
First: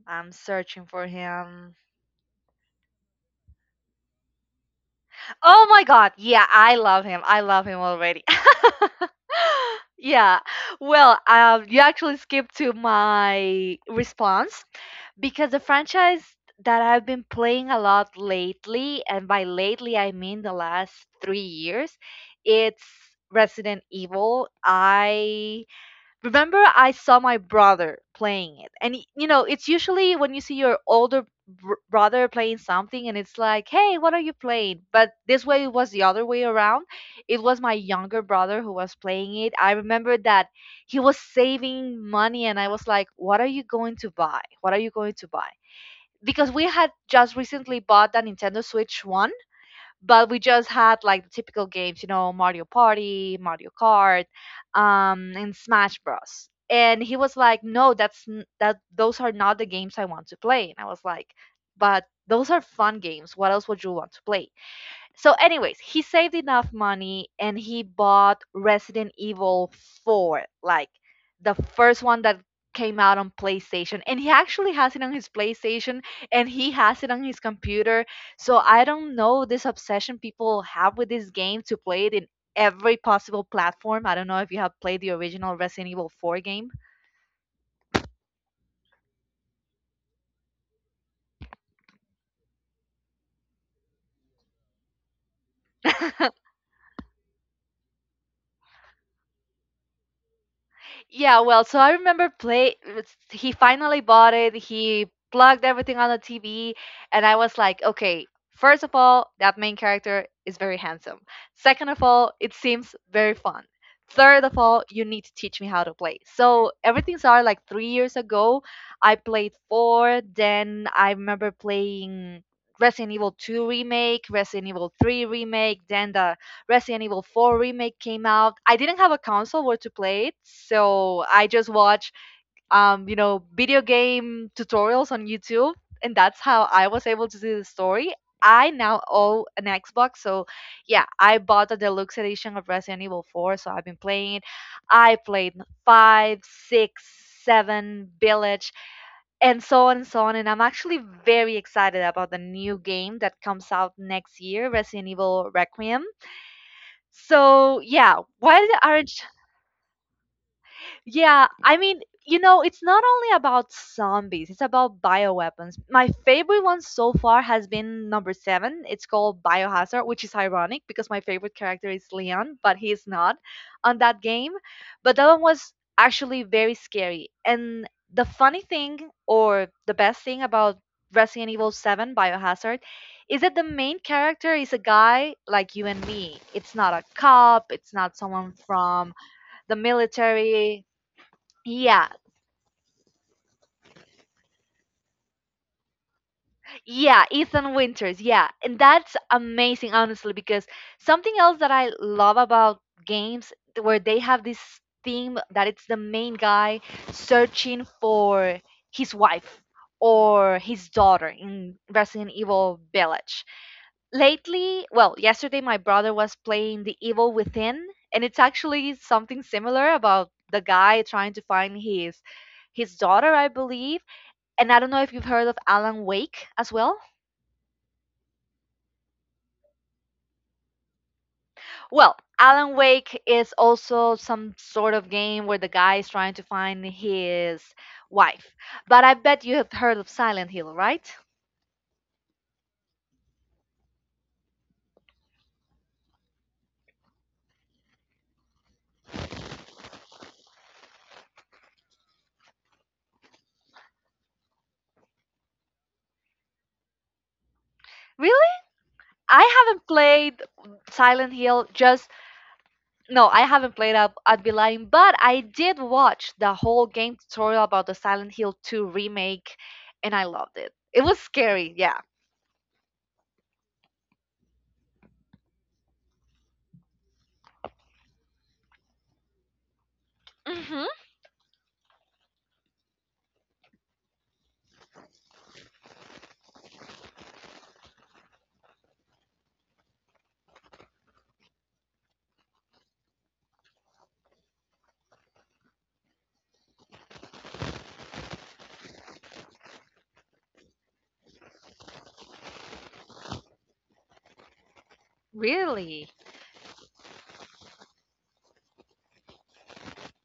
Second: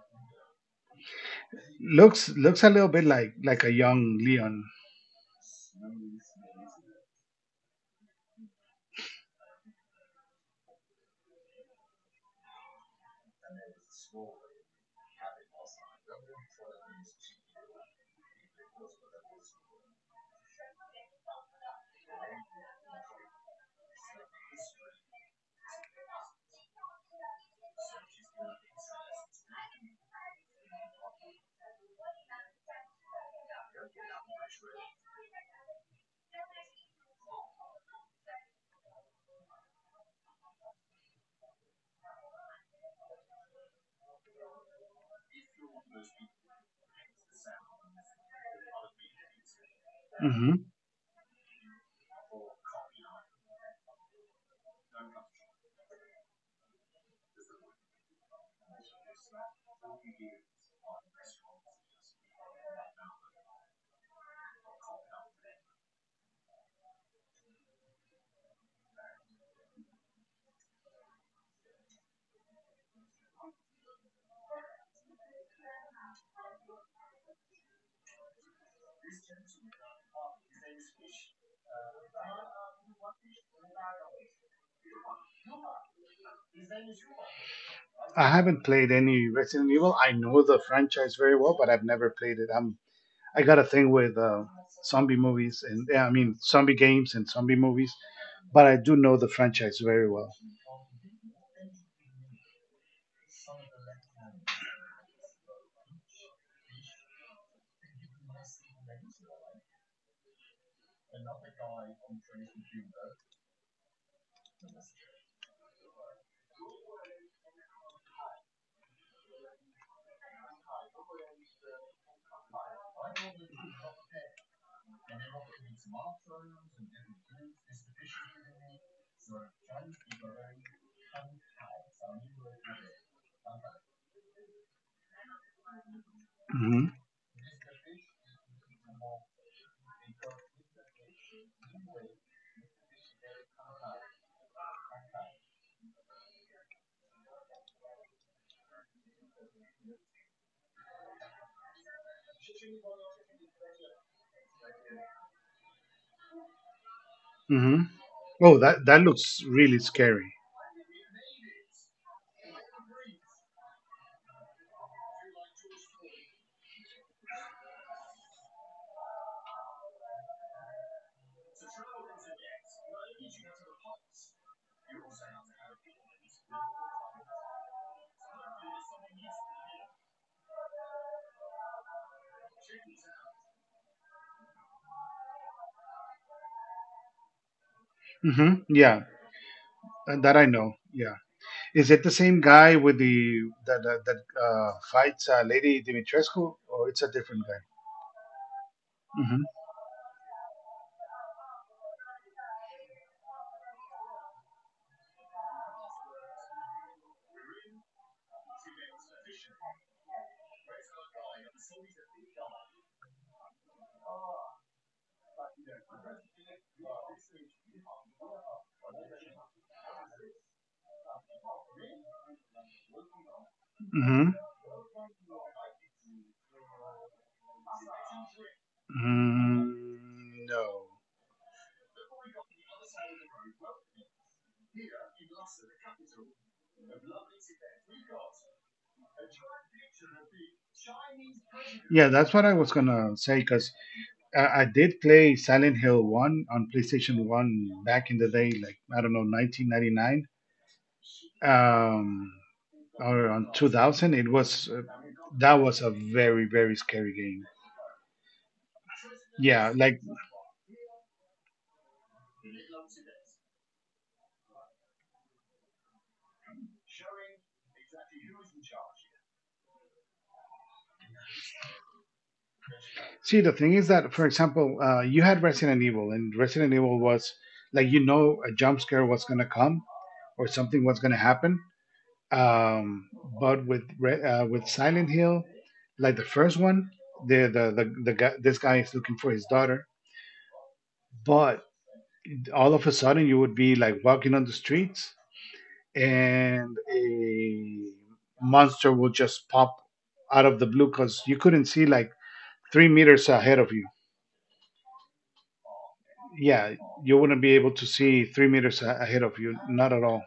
S1: I'm searching for him.
S2: Looks looks a little bit like a young Leon.
S1: Oh my god. Yeah, I love him. I love him already. Yeah. Well, you actually skipped to my response because the franchise that I've been playing a lot lately, and by lately I mean the last 3 years, it's Resident Evil. I remember I saw my brother playing it. And it's usually when you see your older br- brother playing something and it's like, "Hey, what are you playing?" But this way it was the other way around. It was my younger brother who was playing it. I remember that he was saving money and I was like, "What are you going to buy? What are you going to buy?" Because we had just recently bought the Nintendo Switch 1, but we
S2: hmm
S1: just had like the typical games, Mario Party, Mario Kart, and Smash Bros. And he was like, "No, that's n- that. Those are not the games I want to play." And I was like, "But those are fun games. What else would you want to play?" So, anyways, he saved enough money and he bought Resident Evil 4, like the first one that came out on PlayStation. And he actually has it on his PlayStation and he has it on his computer. So, I don't know this obsession people have with this game to play it in every possible platform. I don't know if you have played the original Resident Evil 4 game.
S2: I haven't played any Resident Evil. I know the franchise very well, but I've never played it. I'm I got a thing with zombie movies, and yeah, I mean zombie games and zombie movies, but I do know the franchise very well.
S1: Yeah, well, so I remember he finally bought it. He plugged everything on the TV and I was like, "Okay, first of all, that main character is very handsome. Second of all, it seems very fun. Third of all, you need to teach me how to play." So, everything started like 3 years ago. I played 4, then I remember playing Resident Evil 2 remake, Resident Evil 3 remake, then the Resident Evil 4 remake came out. I didn't have a console where to play it, so I just watched video game tutorials on YouTube, and that's how
S2: hmm
S1: I was able to see the story. I now own an Xbox, so yeah, I bought the deluxe edition of Resident Evil 4, so I've been playing it. I played 5, 6, 7 Village, and so on and so on. And I'm actually very excited about the new game that comes out next year, Resident Evil Requiem.
S2: hmm
S1: So,
S2: Oh,
S1: yeah,
S2: that that looks really scary.
S1: yeah, I mean, it's not only about zombies, it's about bioweapons. My favorite one so far has been number seven. It's called Biohazard, which is ironic because my favorite character is Leon, but he's not on that game. But that one was actually very scary. And the funny thing, or the best thing about Resident Evil 7 Biohazard, is that the main character is a guy like you and me. It's not a cop, it's not someone
S2: Yeah,
S1: from the
S2: that, that I know.
S1: military.
S2: Yeah, is it the
S1: Yeah,
S2: same guy with the that fights Lady Dimitrescu, or it's a
S1: yeah,
S2: different
S1: Ethan Winters. Yeah, and that's
S2: guy?
S1: amazing, honestly, because something else that I love about games where they have this theme that it's the main guy searching for his wife or his daughter in Resident Evil Village. Lately, well, yesterday my brother was playing The Evil Within, and it's actually something similar about the guy trying to find his daughter, I believe,
S2: Mm-hmm.
S1: and I don't know if you've heard of Alan Wake as well.
S2: Mm, no.
S1: Well, Alan Wake is also some sort of game where the guy is trying to find his wife. But I bet you have heard of Silent Hill, right?
S2: Yeah, that's what I was gonna say because I did play Silent Hill One on PlayStation One back in the day, like I don't know, 1999. Um, Around 2000 it was that was a very very scary game.
S1: Really? I
S2: Yeah,
S1: haven't
S2: like
S1: played Silent Hill, just, no, I haven't played, up, I'd be lying, but I did watch the whole game tutorial about the Silent Hill 2 remake and I loved it. It was scary, yeah.
S2: see the thing is that for example you had Resident Evil and Resident Evil was like, you know, a jump scare was going to come or something
S1: Mhm.
S2: was going to happen. um, but with with silent Hill, like the first one, the guy this guy is looking for his daughter, but all of a sudden you would be like walking on the streets, and a monster will just pop out of the blue because you couldn't see like 3 meters ahead of you.
S1: Really?
S2: Yeah, you wouldn't be able to see 3 meters ahead of you, not at all.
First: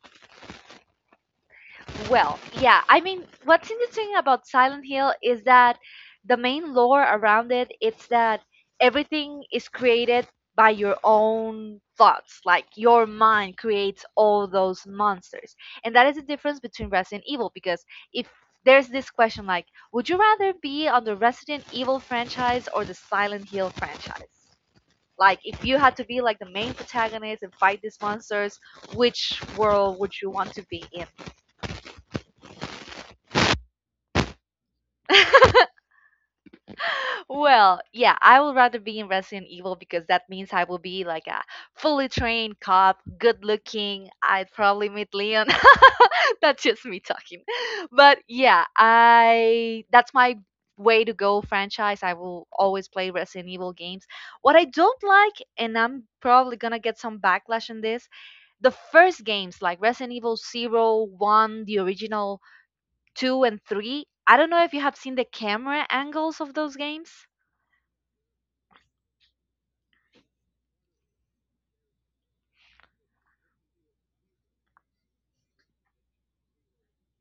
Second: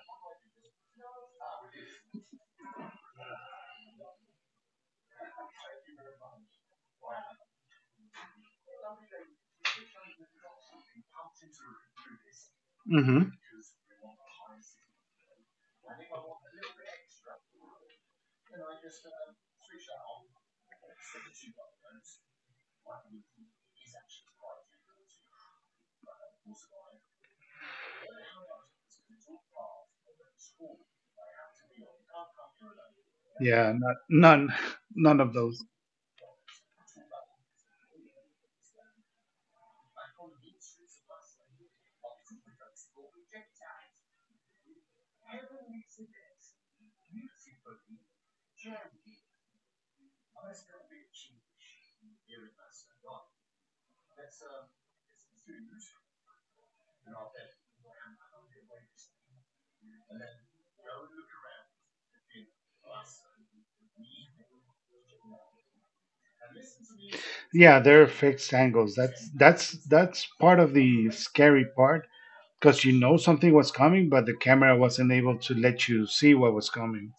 S1: Well, yeah, I mean, what's interesting about Silent Hill is that the main lore around it's that everything is created by your own thoughts. Like your
S2: hmm
S1: mind creates all those monsters. And that is the difference between Resident Evil because if there's this question like, would you rather be on the Resident Evil franchise or the Silent Hill franchise? Like if you had to be like the main protagonist and fight these monsters, which world would you want to be in?
S2: Yeah, not, none, none of those.
S1: Well, yeah, I would rather be in Resident Evil because that means I will be like a fully trained cop, good looking. I'd probably meet Leon. That's just me talking. But yeah, I that's my way to go franchise. I will always play Resident Evil games. What I don't like, and I'm probably gonna get some backlash on this, the first games like Resident Evil Zero, One, the original 2 and 3. I don't know if you have seen the camera angles of those games.
S2: Yeah, they're fixed angles. That's that's part of the scary part because you know something was coming, but the camera wasn't able to let you see what was coming.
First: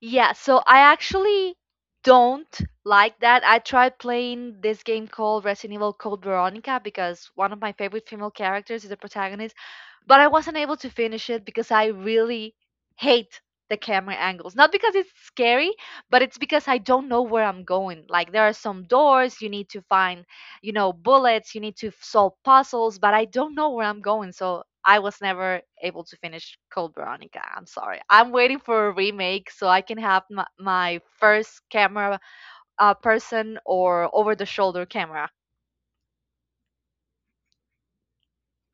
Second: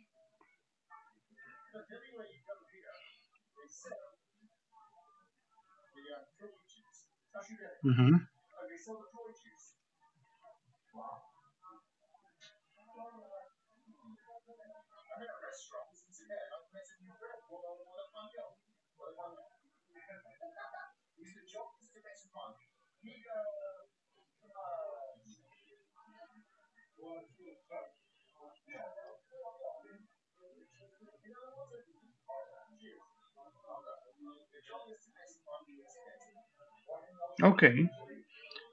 S1: Yeah, so I actually don't like that. I tried playing this game called Resident Evil Code Veronica because one of my favorite
S2: hmm
S1: female characters is the protagonist, but I wasn't able to finish it because I really hate the camera angles. Not because it's scary, but it's because I don't know where I'm going. Like there are some doors you need to find, bullets, you need to f- solve puzzles, but I don't know where I'm going. So I was never able to finish Code Veronica. I'm sorry. I'm waiting for a remake so I can have my first camera, person or over the shoulder camera.
S2: Okay.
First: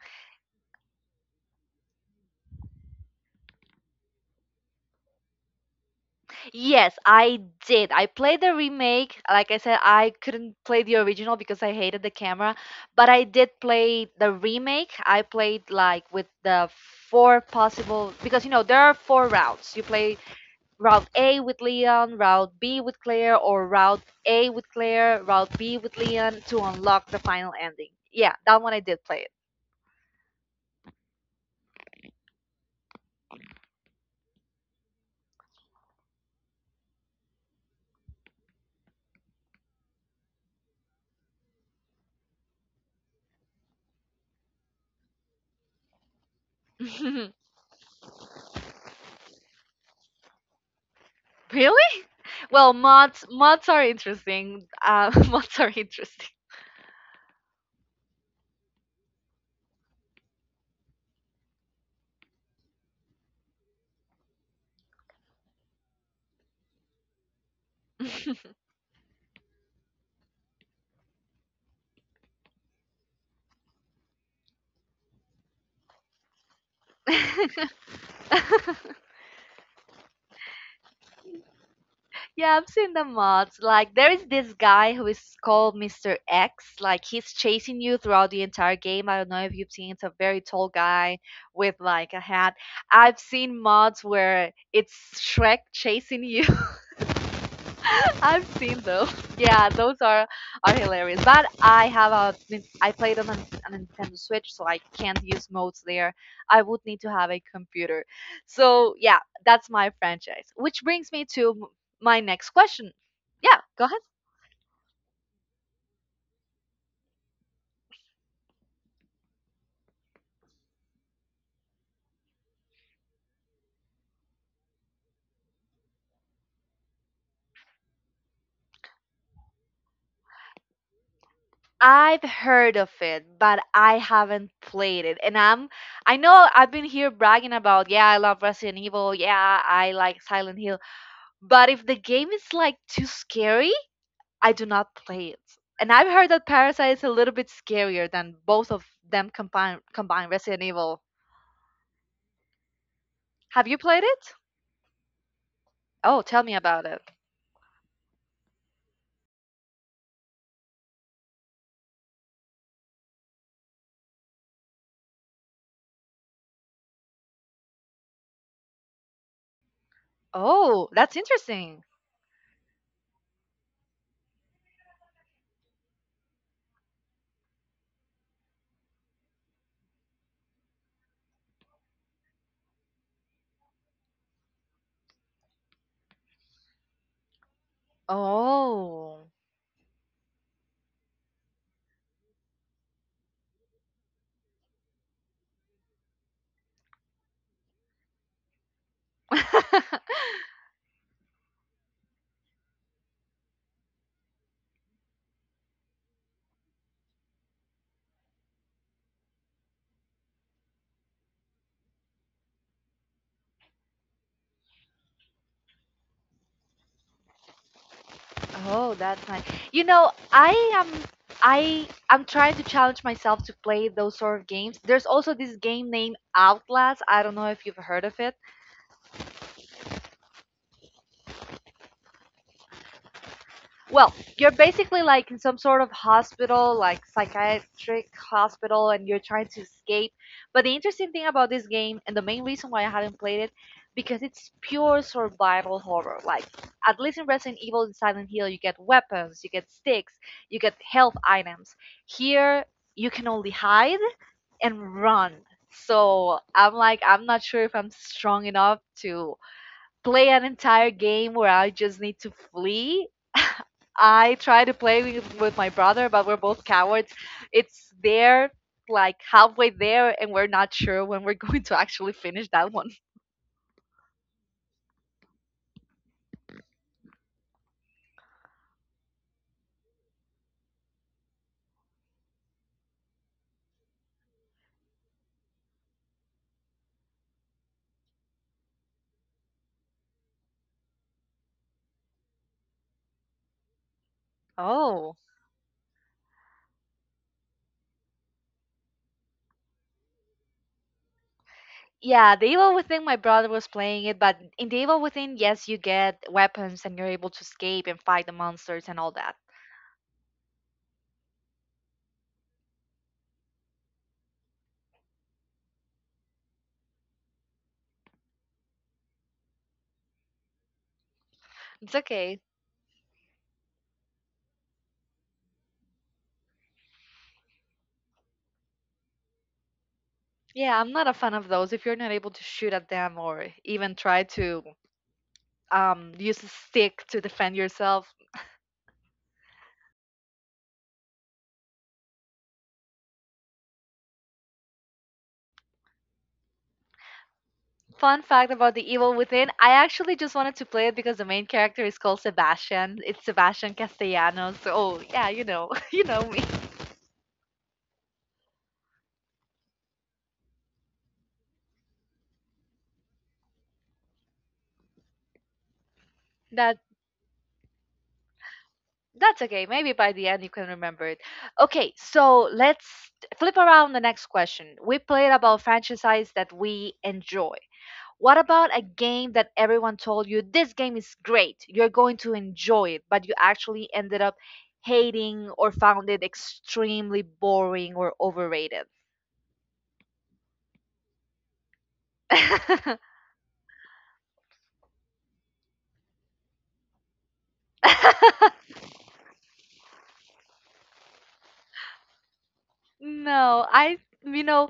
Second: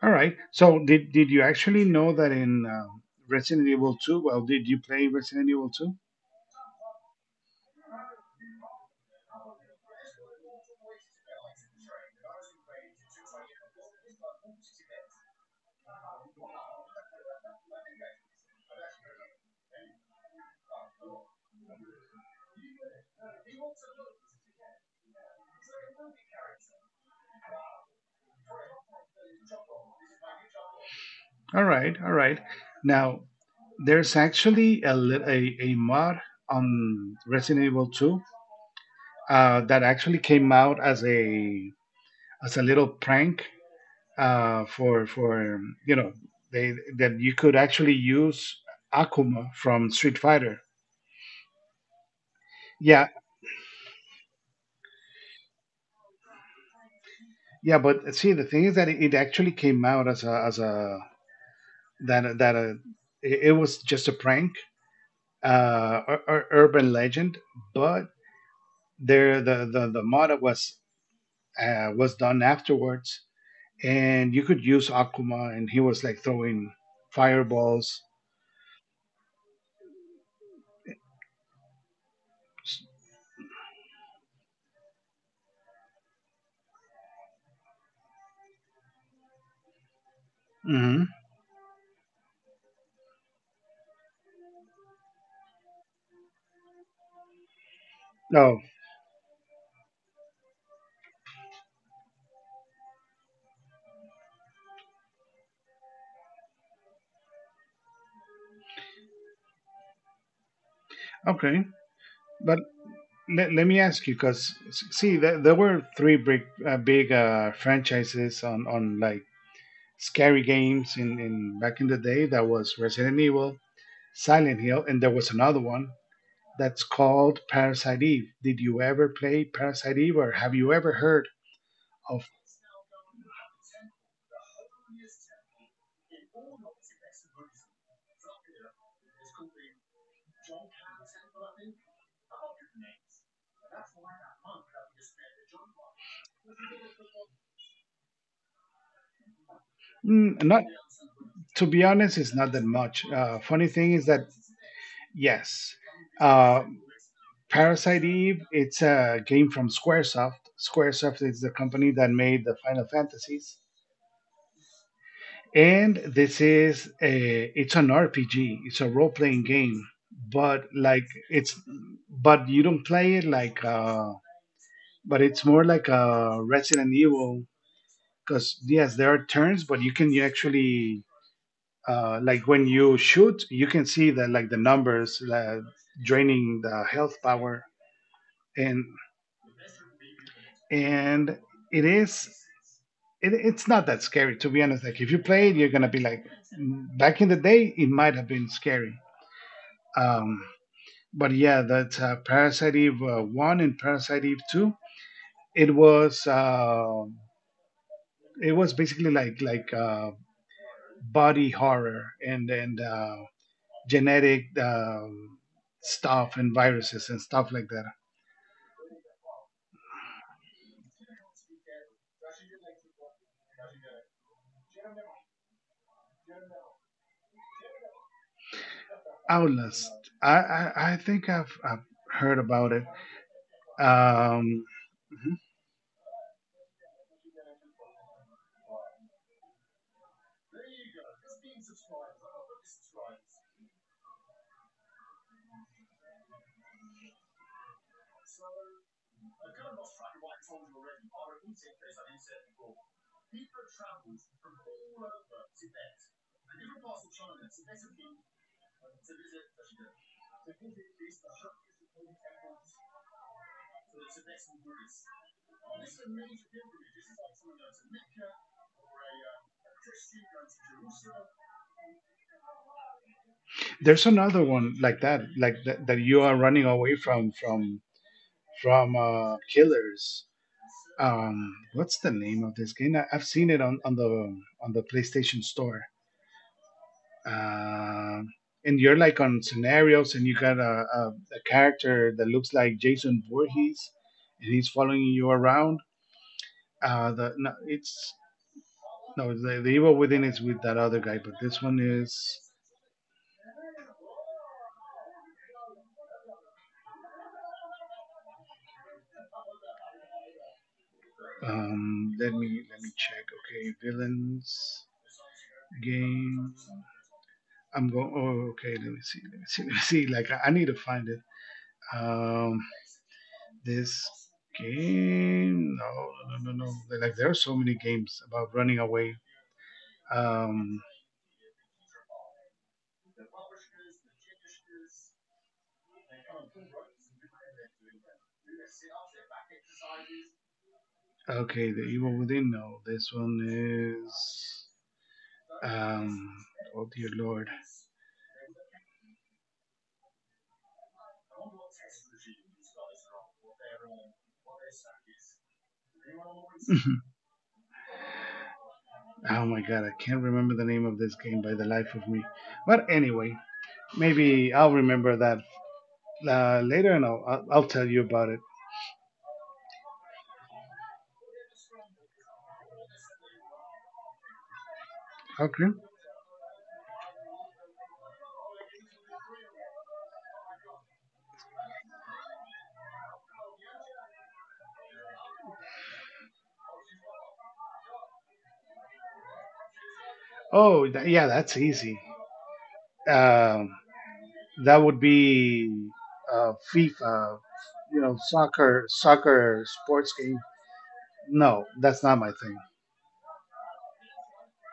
S2: All right. So did you actually know that in Resident Evil 2, well, did you play Resident Evil 2?
S1: Yes, I did. I played the remake. Like I said, I couldn't play the original because I hated the camera, but I did play the remake. I played like with the four possible because you know there are four routes. You play route A with Leon, route B with Claire, or route A with Claire, route B with Leon to unlock the final ending. Yeah, that one I did play
S2: All right, all right. Now, there's actually a mod on Resident Evil 2 that actually came out as a little prank for you know they that you
S1: it.
S2: could actually use Akuma from Street Fighter.
S1: Really? Well,
S2: Yeah,
S1: mods are interesting. Mods are interesting.
S2: yeah. But see, the thing is that it actually came out as a that that it, it was just a prank, urban legend, but the motto was done afterwards. And you could use Akuma, and he was like throwing fireballs.
S1: Yeah, I've seen the mods. Like there is this guy who is called Mr. X. Like he's chasing you throughout the entire game. I don't know if you've seen. It's a very tall
S2: hmm
S1: guy with like a hat. I've seen mods where it's Shrek chasing you. I've
S2: Oh,
S1: seen those. Yeah, those are hilarious. But I played on a Nintendo Switch, so I can't use modes there. I would need to have a computer. So yeah, that's my franchise. Which brings me to
S2: okay.
S1: my next
S2: But
S1: question.
S2: let,
S1: Yeah,
S2: let me
S1: go
S2: ask
S1: ahead.
S2: you, because see, there were three big franchises on like scary games in back in the day. That was Resident Evil, Silent Hill, and there was another one that's called Parasite Eve. Did you ever play Parasite Eve, or have you ever heard of
S1: I've heard of it, but I haven't played it. And I know I've been here bragging about, yeah, I love Resident Evil, yeah, I like Silent Hill. But if the game is like too scary, I do not play it. And I've heard that Parasite is a little bit scarier than both of them combined
S2: Mm,
S1: Resident
S2: not
S1: Evil.
S2: to be honest, it's not that much. Funny
S1: Have you
S2: thing
S1: played
S2: is that
S1: it?
S2: yes,
S1: Oh, tell me
S2: uh,
S1: about it.
S2: Parasite Eve. It's a game from SquareSoft. SquareSoft is the company that made the Final Fantasies, and this is a. It's an RPG. It's a role playing game, but
S1: Oh,
S2: like
S1: that's
S2: it's,
S1: interesting.
S2: but you don't play it like. But it's more like a Resident Evil because yes, there are turns, but you can actually like when you shoot, you can see that like the numbers draining the health power, and
S1: Oh.
S2: and it is it, it's not that scary to be honest. Like if you play it, you're gonna be like, back in the day, it might have been scary. Um, but yeah, that's Parasite Eve one and Parasite Eve two. It was uh, it was basically like body horror and genetic stuff and viruses and stuff like that.
S1: Oh, that's nice. You know, I am trying to challenge myself to play those sort of games. There's also this game named Outlast. I don't know if you've heard of it.
S2: Outlast. I think I've heard about it.
S1: Well, you're
S2: Um,
S1: basically like
S2: mhm.
S1: in some sort of hospital, like psychiatric hospital, and you're trying to escape. But the interesting thing about this game, and the main reason why I haven't played it, because it's pure survival horror. Like, at least in Resident Evil and Silent Hill, you get weapons, you get sticks, you get health items. Here, you can only hide and run. So I'm like, I'm not sure if I'm strong enough to play an entire game where I just need to flee. I try to play with my brother, but we're both cowards. It's there, like halfway there, and we're not sure when we're going to actually finish that one.
S2: There's another one like that, that you are running away from killers. What's the name of this game? I, I've seen it on the PlayStation Store. Um and you're like on scenarios, and you got a character that looks like Jason Voorhees, and he's following
S1: Oh.
S2: you around. The No, it's no, the Evil Within is with that other guy, but this one
S1: Yeah,
S2: is
S1: the Evil Within, my brother was playing it, but in the Evil Within, yes, you get weapons and you're able to escape and fight the monsters and all that.
S2: Let me check. Okay, villains game. I'm going. Oh, okay. Let me see. Let me see. Let me see. Like I need to find it.
S1: It's okay.
S2: Um, this game. No, no. Like there are so many games about running away. Um,
S1: Yeah, I'm not a fan of those. If you're not able to shoot at them or even try to use a stick to defend yourself,
S2: okay. The Evil Within. No, this one is. Um, oh dear lord.
S1: fun fact about The Evil Within. I actually just wanted to play it because the main character is called Sebastian. It's Sebastian Castellanos. So, oh, yeah, you know me.
S2: Oh my god, I can't remember the name of this game by the life of me. But anyway, maybe I'll remember that
S1: That
S2: later and I'll tell you about it.
S1: that's okay. Maybe by the end you can remember it. Okay, so let's flip around the next question. We played
S2: Okay.
S1: about franchises that we enjoy. What about a game that everyone told you this game is great, you're going to enjoy it, but you actually ended up hating or found it extremely boring or overrated?
S2: Yeah, that's easy. Um, that would be FIFA, you know, soccer, soccer sports game. No, that's not my thing.
S1: No, you know,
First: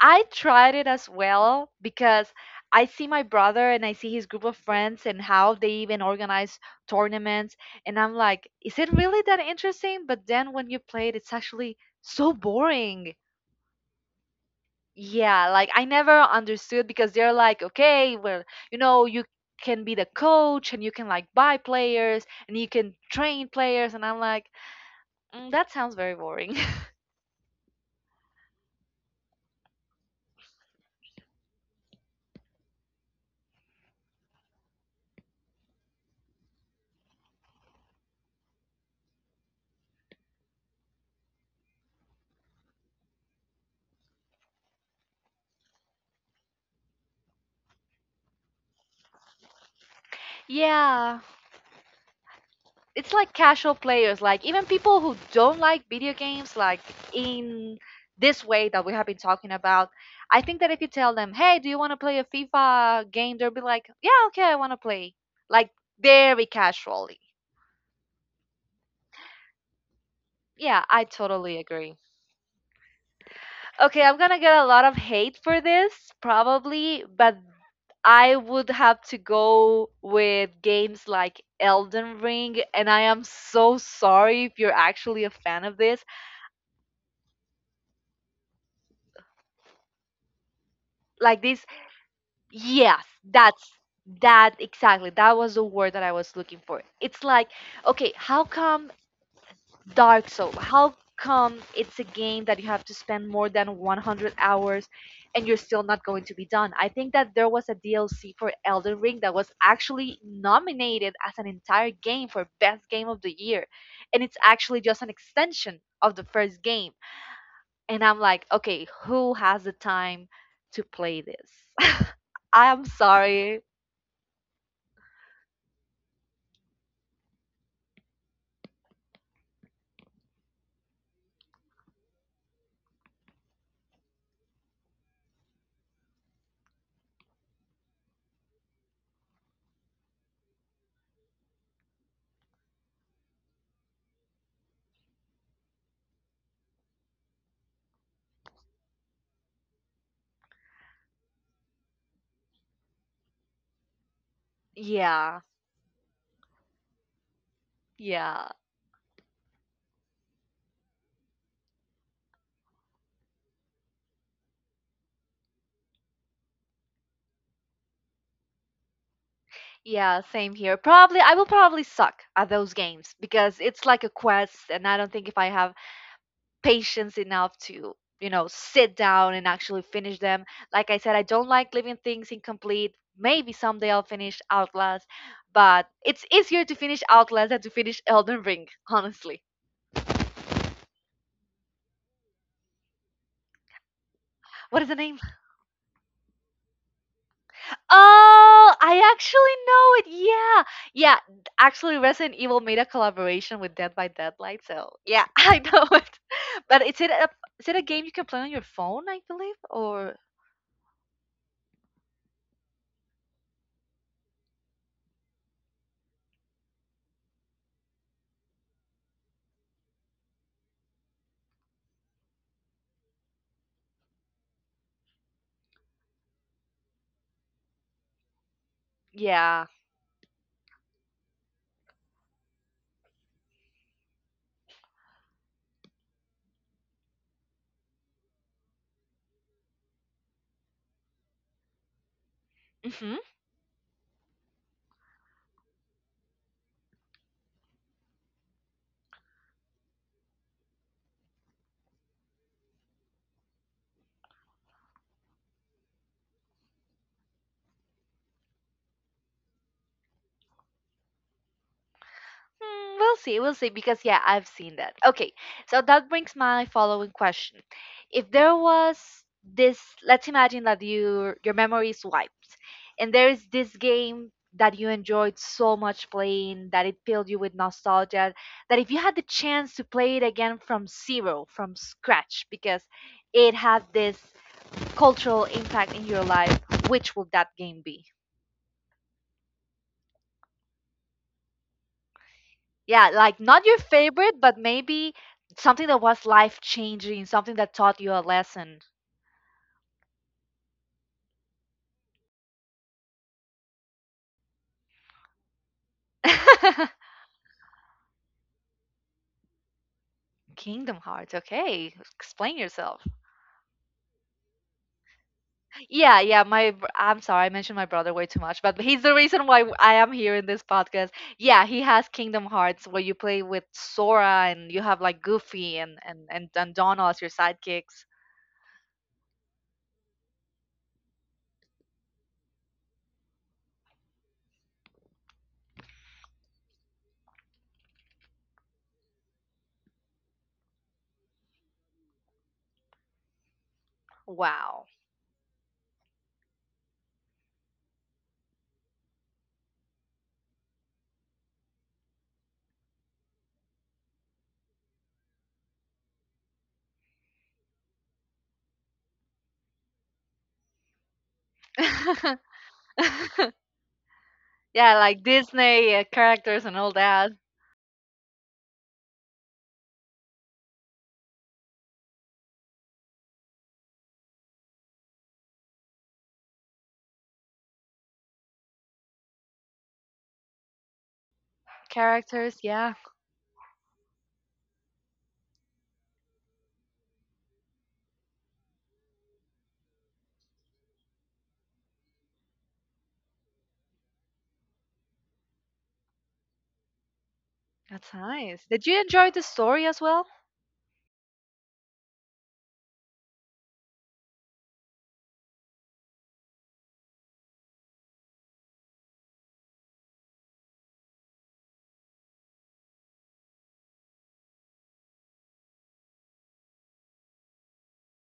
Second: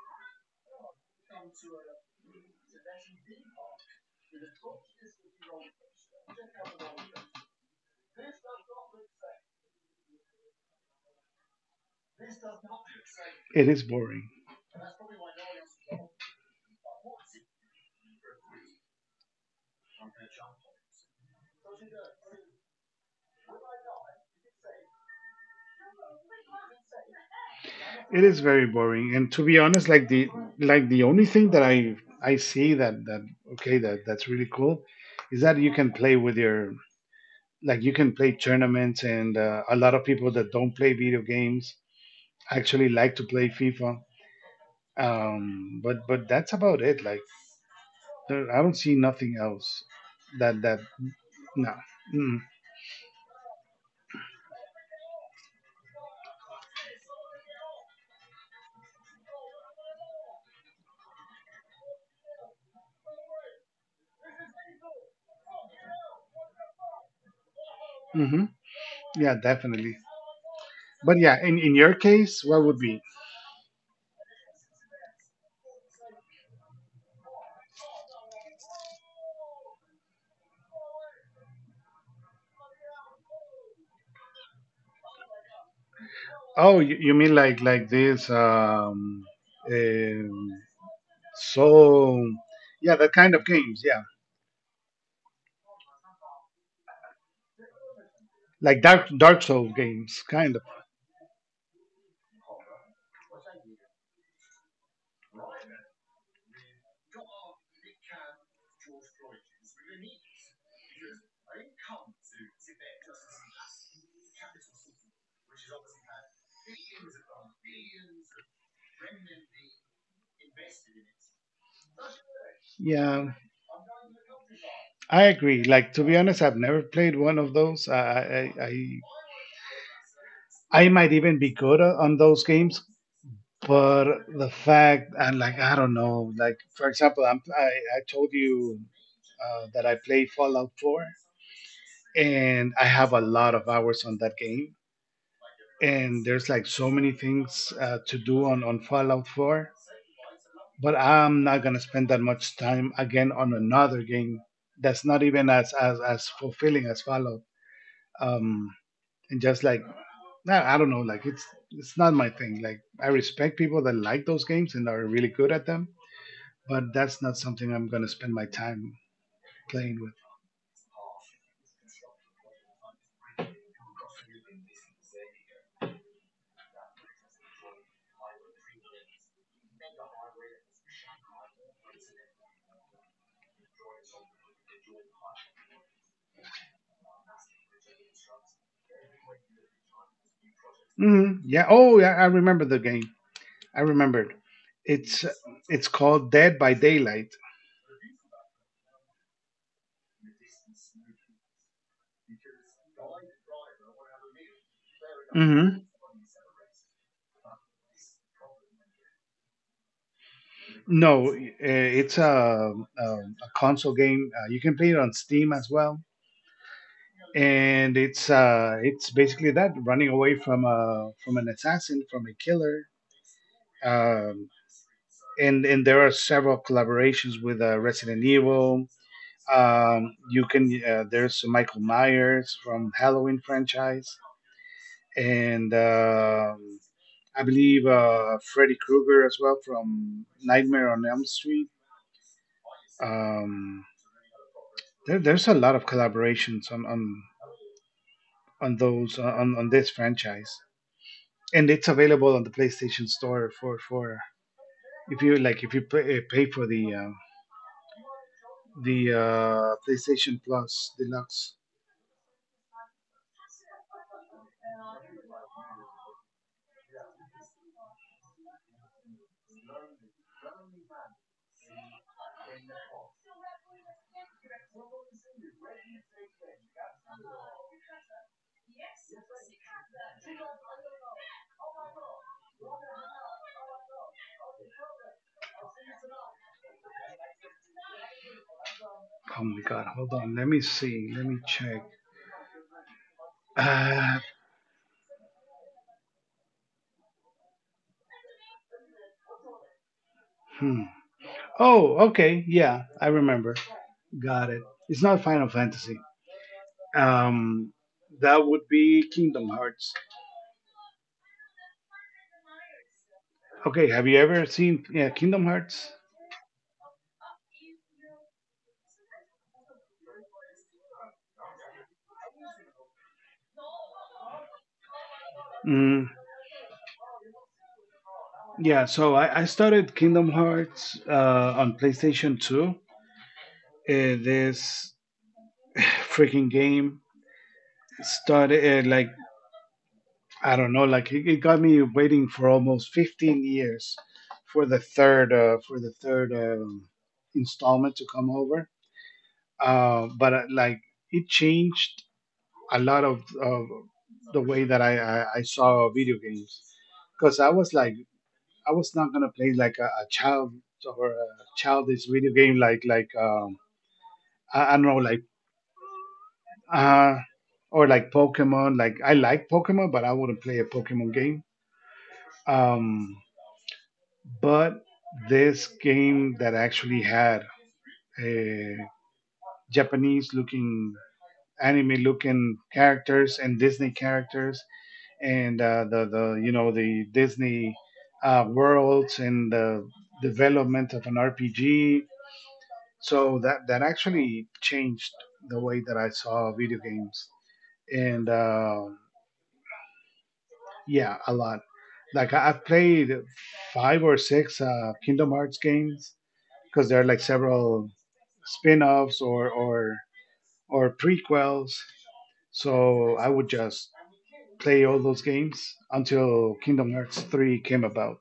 S1: I tried it as well because I see my brother and I see his group of friends and how they even organize tournaments. And I'm like, is it really that interesting? But then when you play it, it's actually so boring.
S2: It is boring.
S1: Yeah, like I never understood because they're like, okay, well, you can be the coach and you can like buy players and you can train players. And I'm like, that sounds very boring.
S2: It is very boring, and to be honest, like the only thing that I see that that okay that that's really cool is that you can play with your like you can play tournaments, and a lot of people that don't play video games actually like to play FIFA. But that's about it. Like there, I don't see nothing else that that
S1: Yeah.
S2: no.
S1: It's like casual players, like even people who don't like video games, like in this way that we have been talking about. I think that if you tell them, "Hey, do you want to play a FIFA game?" They'll be like, "Yeah, okay, I want to play." Like very casually.
S2: hmm Yeah, definitely.
S1: Yeah, I
S2: But yeah,
S1: totally
S2: in your
S1: agree.
S2: case, what would be?
S1: Okay, I'm gonna get a lot of hate for this probably, but I would have to go with games like Elden Ring, and I am so sorry if you're actually a fan of this.
S2: Oh, you mean like this um,
S1: Like these
S2: so yeah,
S1: Yes,
S2: that kind of
S1: that's
S2: games, yeah.
S1: that exactly. That was the word that I was looking for. It's like, okay, how
S2: Like
S1: come
S2: Dark Dark Souls games,
S1: Dark Soul?
S2: kind of.
S1: How come it's a game that you have to spend more than 100 hours and you're still not going to be done? I think that there was a DLC for Elden Ring that was actually nominated as an entire game for best game of the year, and it's actually just an extension of the first game. And I'm like, okay, who has the time to play this? I'm
S2: Yeah,
S1: sorry.
S2: I agree. Like to be honest, I've never played one of those. I might even be good on those games, but the fact and like I don't know, like for example, I'm, I told you that I played Fallout Four, and I have a lot of hours on that game. And there's like so many things to do on Fallout Four, but I'm not gonna spend that much time again on another game that's not
S1: Yeah,
S2: even as fulfilling as Fallout.
S1: yeah,
S2: Um, and just like I don't know, like it's not my thing. Like I respect people that like those games and are really good at them, but that's not something I'm gonna spend my time playing with.
S1: yeah, same here. Probably, I will probably suck at those games because it's like a quest, and I don't think if I have patience enough to sit down and actually finish them. Like I said, I don't like leaving things incomplete. Maybe someday I'll finish Outlast, but it's easier to finish Outlast than to finish Elden Ring, honestly.
S2: Yeah. Oh, yeah. I remember the game. I remembered.
S1: What is the name?
S2: It's it's called Dead by Daylight.
S1: Oh, I actually know it. Yeah. Yeah. Actually, Resident Evil made a collaboration with Dead by Deadlight. So, yeah, I
S2: hmm
S1: know it. But is it a game you can play on your phone, I believe? Or
S2: No, it's a console game. You can play it on Steam as well, and it's basically that running away from a from an assassin, from a killer. Um, and there are several collaborations with Resident Evil.
S1: yeah.
S2: You can there's Michael Myers from Halloween franchise, and I believe Freddy Krueger as well from Nightmare on Elm Street.
S1: Mm-hmm.
S2: Um, there's a lot of collaborations on those on this franchise, and it's available on the PlayStation Store for if you like, if you pay, pay for the PlayStation Plus Deluxe.
S1: Hmm, we'll see, because yeah, I've seen that. Okay, so that brings my following question. If there was this, let's imagine that your memory is wiped, and there is this game that you enjoyed so much playing that it filled you with nostalgia, that if you had the chance to play it again from zero, from scratch, because it had this cultural impact in your life, which would that game be?
S2: Oh my God. Hold on. Let me see. Let me check.
S1: Yeah, like not your
S2: Uh,
S1: favorite, but maybe something that was life changing, something that taught you a lesson.
S2: hmm. Oh, okay. Yeah, I remember. Got it. It's not Final Fantasy. Um, that would be Kingdom Hearts.
S1: Kingdom Hearts. Okay, explain yourself.
S2: Okay, have you ever seen, yeah, Kingdom Hearts?
S1: Yeah, yeah. I'm sorry, I mentioned my brother way too much, but he's the reason why I am here in this podcast. Yeah, he has Kingdom Hearts, where you play with Sora and you have like Goofy and
S2: Mm,
S1: and and, and Donald as your sidekicks.
S2: yeah, so I started Kingdom Hearts on PlayStation 2. This freaking game started like I don't know, like it got me waiting for almost 15 years for the
S1: Wow.
S2: third for the third installment to come over. But Like it changed a lot of the way that I saw video games because I was like I was not gonna play like a child or a childish video game like like I don't
S1: Yeah,
S2: know,
S1: like
S2: like
S1: Disney characters and all
S2: uh,
S1: that.
S2: or like Pokemon. Like I like Pokemon, but I wouldn't play a Pokemon game. Um, But this game that actually had a Japanese looking, anime looking
S1: Characters, yeah.
S2: characters and Disney characters and the you know, the Disney worlds and the development of an RPG. So that actually changed the way that I saw video games
S1: That's
S2: and
S1: nice. Did
S2: uh,
S1: you enjoy the story as well?
S2: yeah, a lot. Like I've played five or six Kingdom Hearts games because there are like several spin-offs or prequels. So I would just play all those games until Kingdom Hearts 3 came about.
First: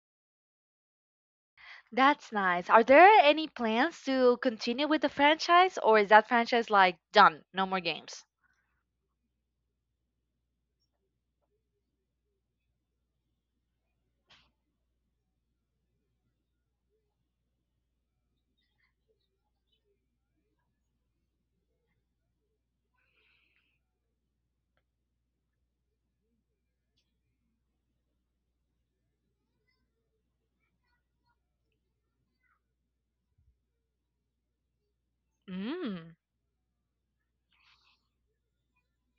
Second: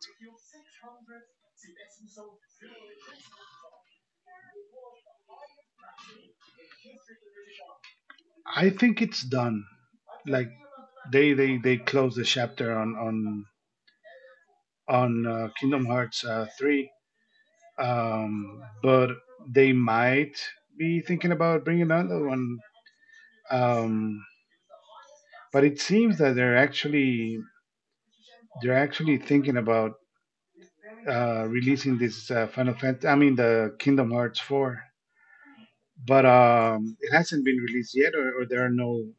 S1: That's nice. Are there any plans to continue with the franchise or is that franchise like done? No more games?
S2: I think it's done. Like they closed the chapter on Kingdom Hearts 3. But they might be thinking about bringing another one. Um, but it seems that they're actually thinking about releasing this Final Fantasy, I mean, the Kingdom Hearts 4,
S1: Mm.
S2: but it hasn't been released yet, or there are no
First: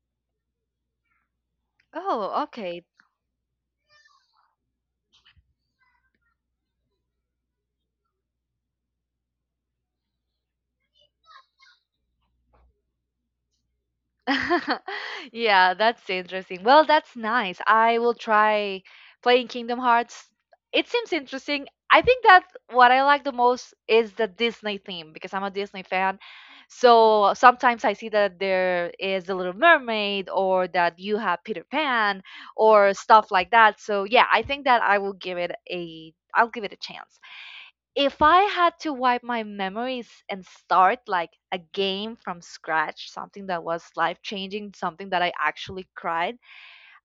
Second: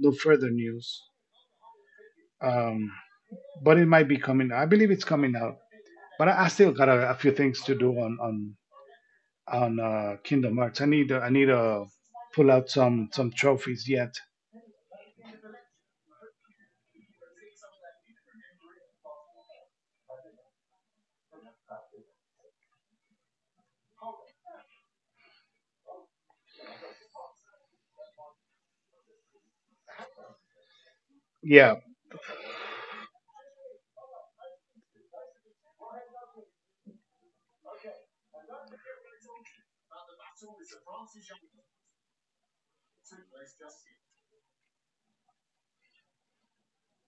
S2: no further news.
S1: Oh, okay.
S2: Um, but it might be coming. I believe it's coming out. But I still got a few things to do on Kingdom Hearts. I need to pull out some trophies yet.
S1: Yeah, that's interesting. Well, that's nice. I will try playing Kingdom Hearts. It seems interesting. I think that what I like the most is the Disney theme because I'm a Disney fan. So sometimes I see that there is The Little Mermaid or that you have Peter
S2: Yeah.
S1: Pan or stuff like that. So yeah, I think that I will give it a I'll give it a chance if I had to wipe my memories and start like a game from scratch, something that was life changing, something that I actually cried,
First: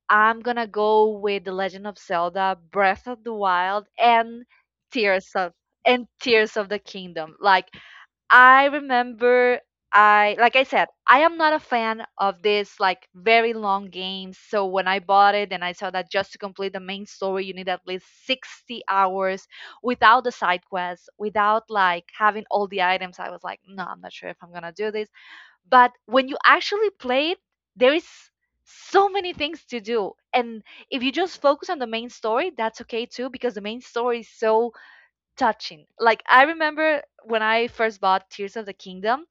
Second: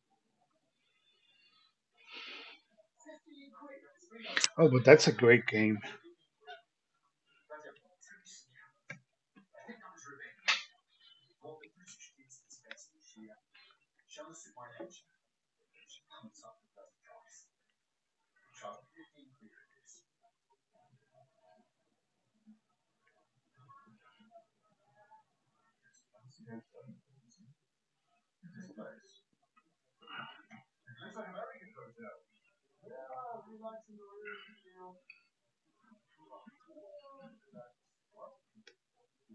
S1: I'm gonna go with The Legend of Zelda, Breath of the Wild, and
S2: Oh, but that's a
S1: Tears
S2: great
S1: of
S2: game.
S1: Tears of the Kingdom. Like I remember I like I said, I am not a fan of this like very long games. So when I bought it and I saw that just to complete the main story you need at least 60 hours without the side quests, without like having all the items, I was like, no, I'm not sure if I'm going to do this. But when you actually play it, there is so many things to do. And if you just focus on the main story, that's okay too because the main story is so touching. Like I remember when I first bought Tears of the Kingdom,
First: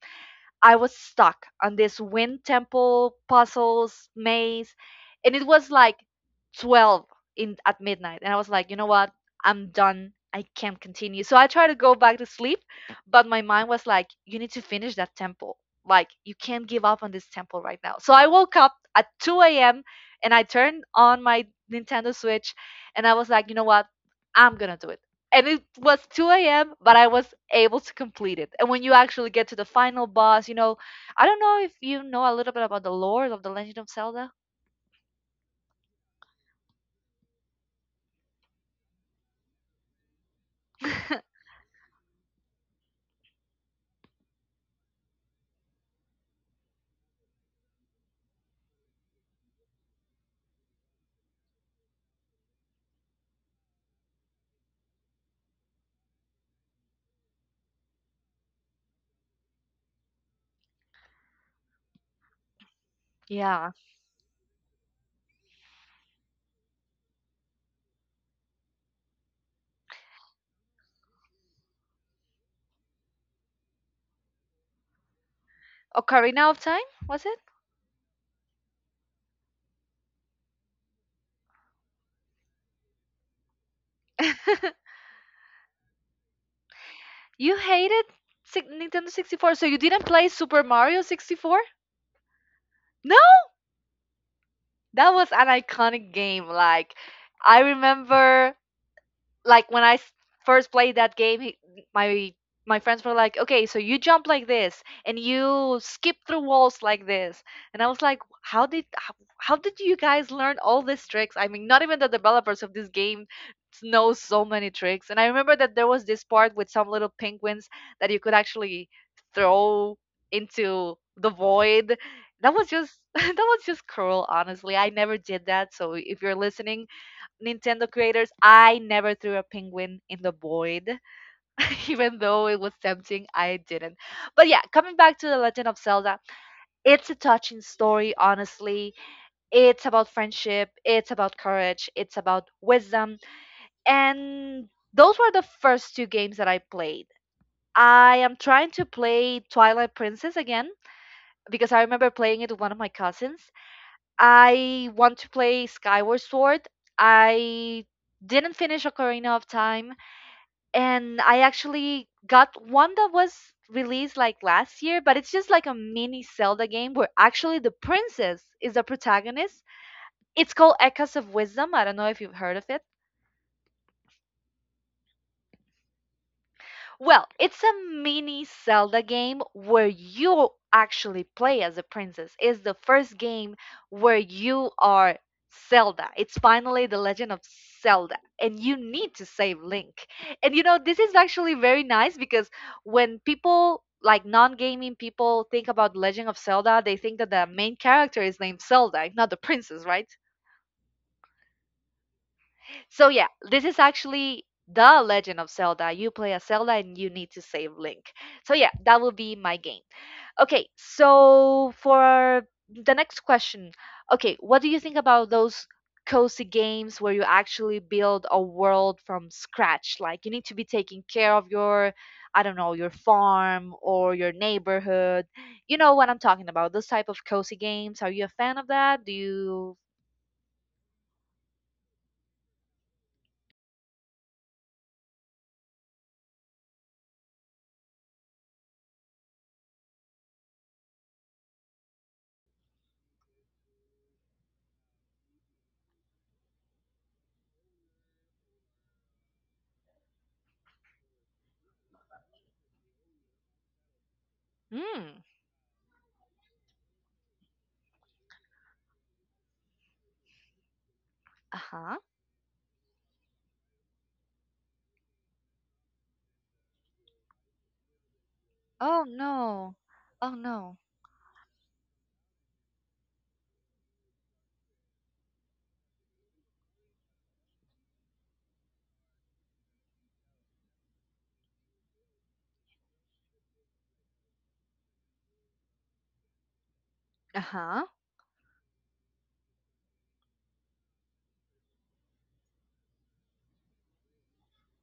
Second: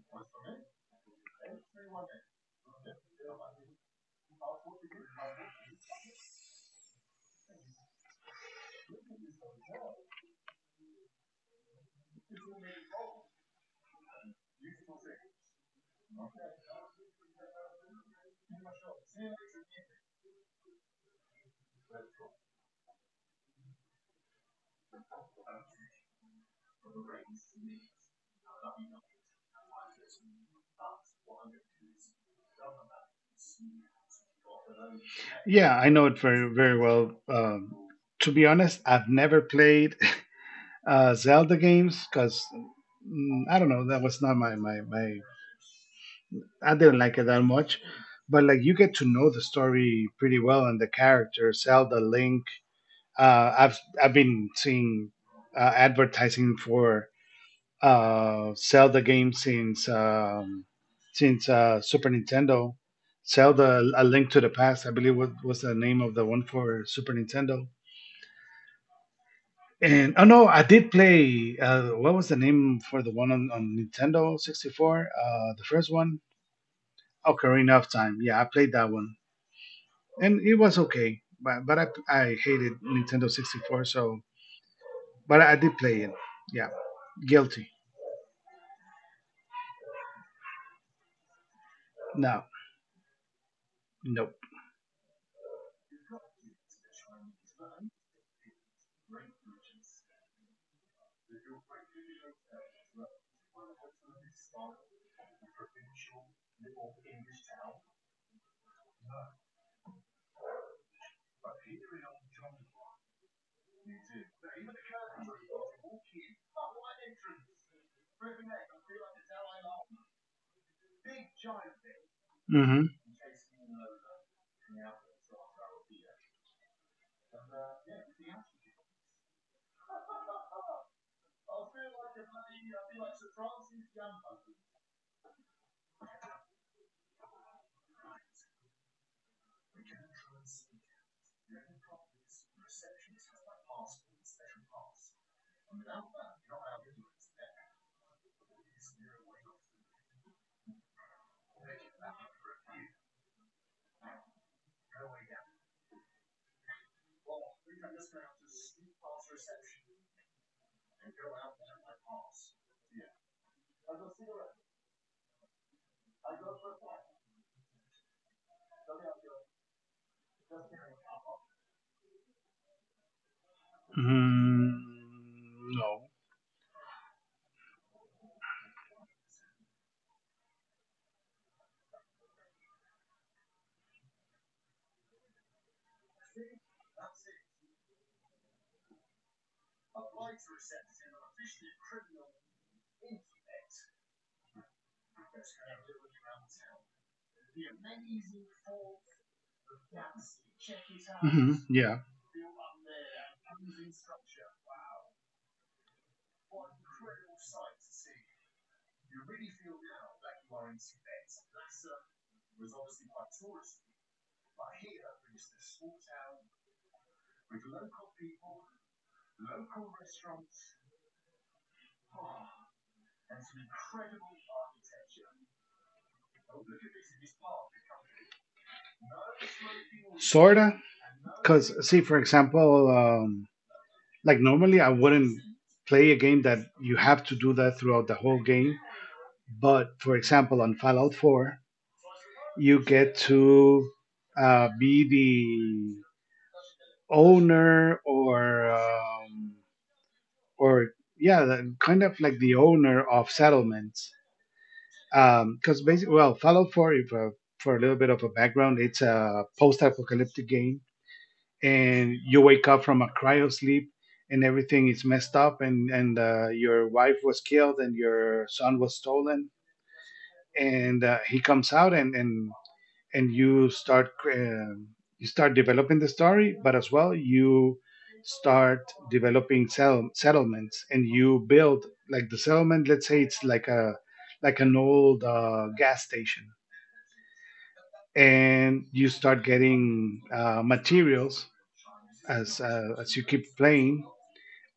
S1: I was stuck on this wind temple puzzles maze, and it was like 12 in at midnight, and I was like, you know what, I'm done. I can't continue. So I tried to go back to sleep, but my mind was like, you need to finish that temple. Like you can't give up on this temple right now. So I woke up at 2 a.m. and I turned on my Nintendo Switch and I was like, you know what? I'm gonna do it, and it was 2 a.m., but I was able to complete it. And when you actually get to the final boss, I don't know if you know a little bit about the lore of The Legend of Zelda.
S2: Yeah, I know it very very well. To be honest, I've never played Zelda games because mm, I don't know, that was not my I didn't like it that much, but like you get to know the story pretty well and the character Zelda Link. I've been seeing advertising for Zelda games since Super Nintendo.
S1: Yeah.
S2: Zelda: A Link to the Past, I believe, was the name of the one for Super Nintendo. And oh no, I did play. What was the name for the one on Nintendo 64? The first one,
S1: Ocarina of Time, was it?
S2: Ocarina of Time. Yeah, I played that one, and it was okay. But I hated Nintendo 64, so but I did play it. Yeah,
S1: You
S2: guilty.
S1: hated Nintendo 64, so you didn't play Super Mario 64?
S2: No,
S1: No!
S2: nope.
S1: That was an iconic game. Like, I remember like when I first played that game, my my friends were like, "Okay, so you jump like this and you skip through walls like this," and I was like, "How did you guys learn all these tricks? I mean, not even the developers of this game know so many tricks." And I remember that there was this part with some little penguins that you could actually throw into the void. That was
S2: Mm-hmm.
S1: just that was just cruel, honestly. I never did that. So if you're listening, Nintendo creators, I never threw a penguin in the void, even though it was tempting. I didn't. But yeah, coming back to The Legend of Zelda, it's a touching story, honestly. It's about friendship, it's about courage, it's about wisdom. And those were the first two games that I played. I am trying to play Twilight Princess again because I remember playing it with one of my cousins. I want to play Skyward Sword. I didn't finish Ocarina of Time. And I actually got one that was released like last year, but it's just like a mini Zelda game where actually the princess is the protagonist. It's called Echoes of Wisdom. I don't know if you've heard of it.
S2: Mm-hmm. No.
S1: Well, it's a mini Zelda game where you actually play as a princess. It's the first game where you are Zelda. It's finally The Legend of Zelda, and you need to save Link. And this is actually very nice because when people like non-gaming people think about Legend of Zelda, they think that the main character is named Zelda, not the princess, right?
S2: Mm-hmm. Yeah,
S1: So yeah, this is actually the Legend of Zelda. You play as Zelda and you need to save Link. So yeah, that will be my game. Okay, so for the next question, okay, what do you think about those cozy games where you actually build a world from scratch? Like you need to be taking care of your, I don't know, your farm or your neighborhood. You know what I'm talking about. Those type of cozy games. Are you a fan of that? Do you?
S2: sorta. Because see, for example, like normally I wouldn't play a game that you have to do that throughout the whole game. But for example, on Fallout 4, you get to be the owner or yeah, the, kind of like the owner of settlements.
S1: Hmm.
S2: Because basically, well, Fallout 4, if, for a little bit of a background, it's a post-apocalyptic game
S1: Uh huh.
S2: and you wake up from a cryo sleep and everything is messed up and your wife was killed and your son
S1: Oh,
S2: was stolen
S1: no. Oh, no.
S2: and he comes out and you start developing the story, but as well you start developing settlements, and you build like the settlement. Let's say it's like a like an old gas station,
S1: Uh-huh.
S2: and you start getting materials as you keep playing,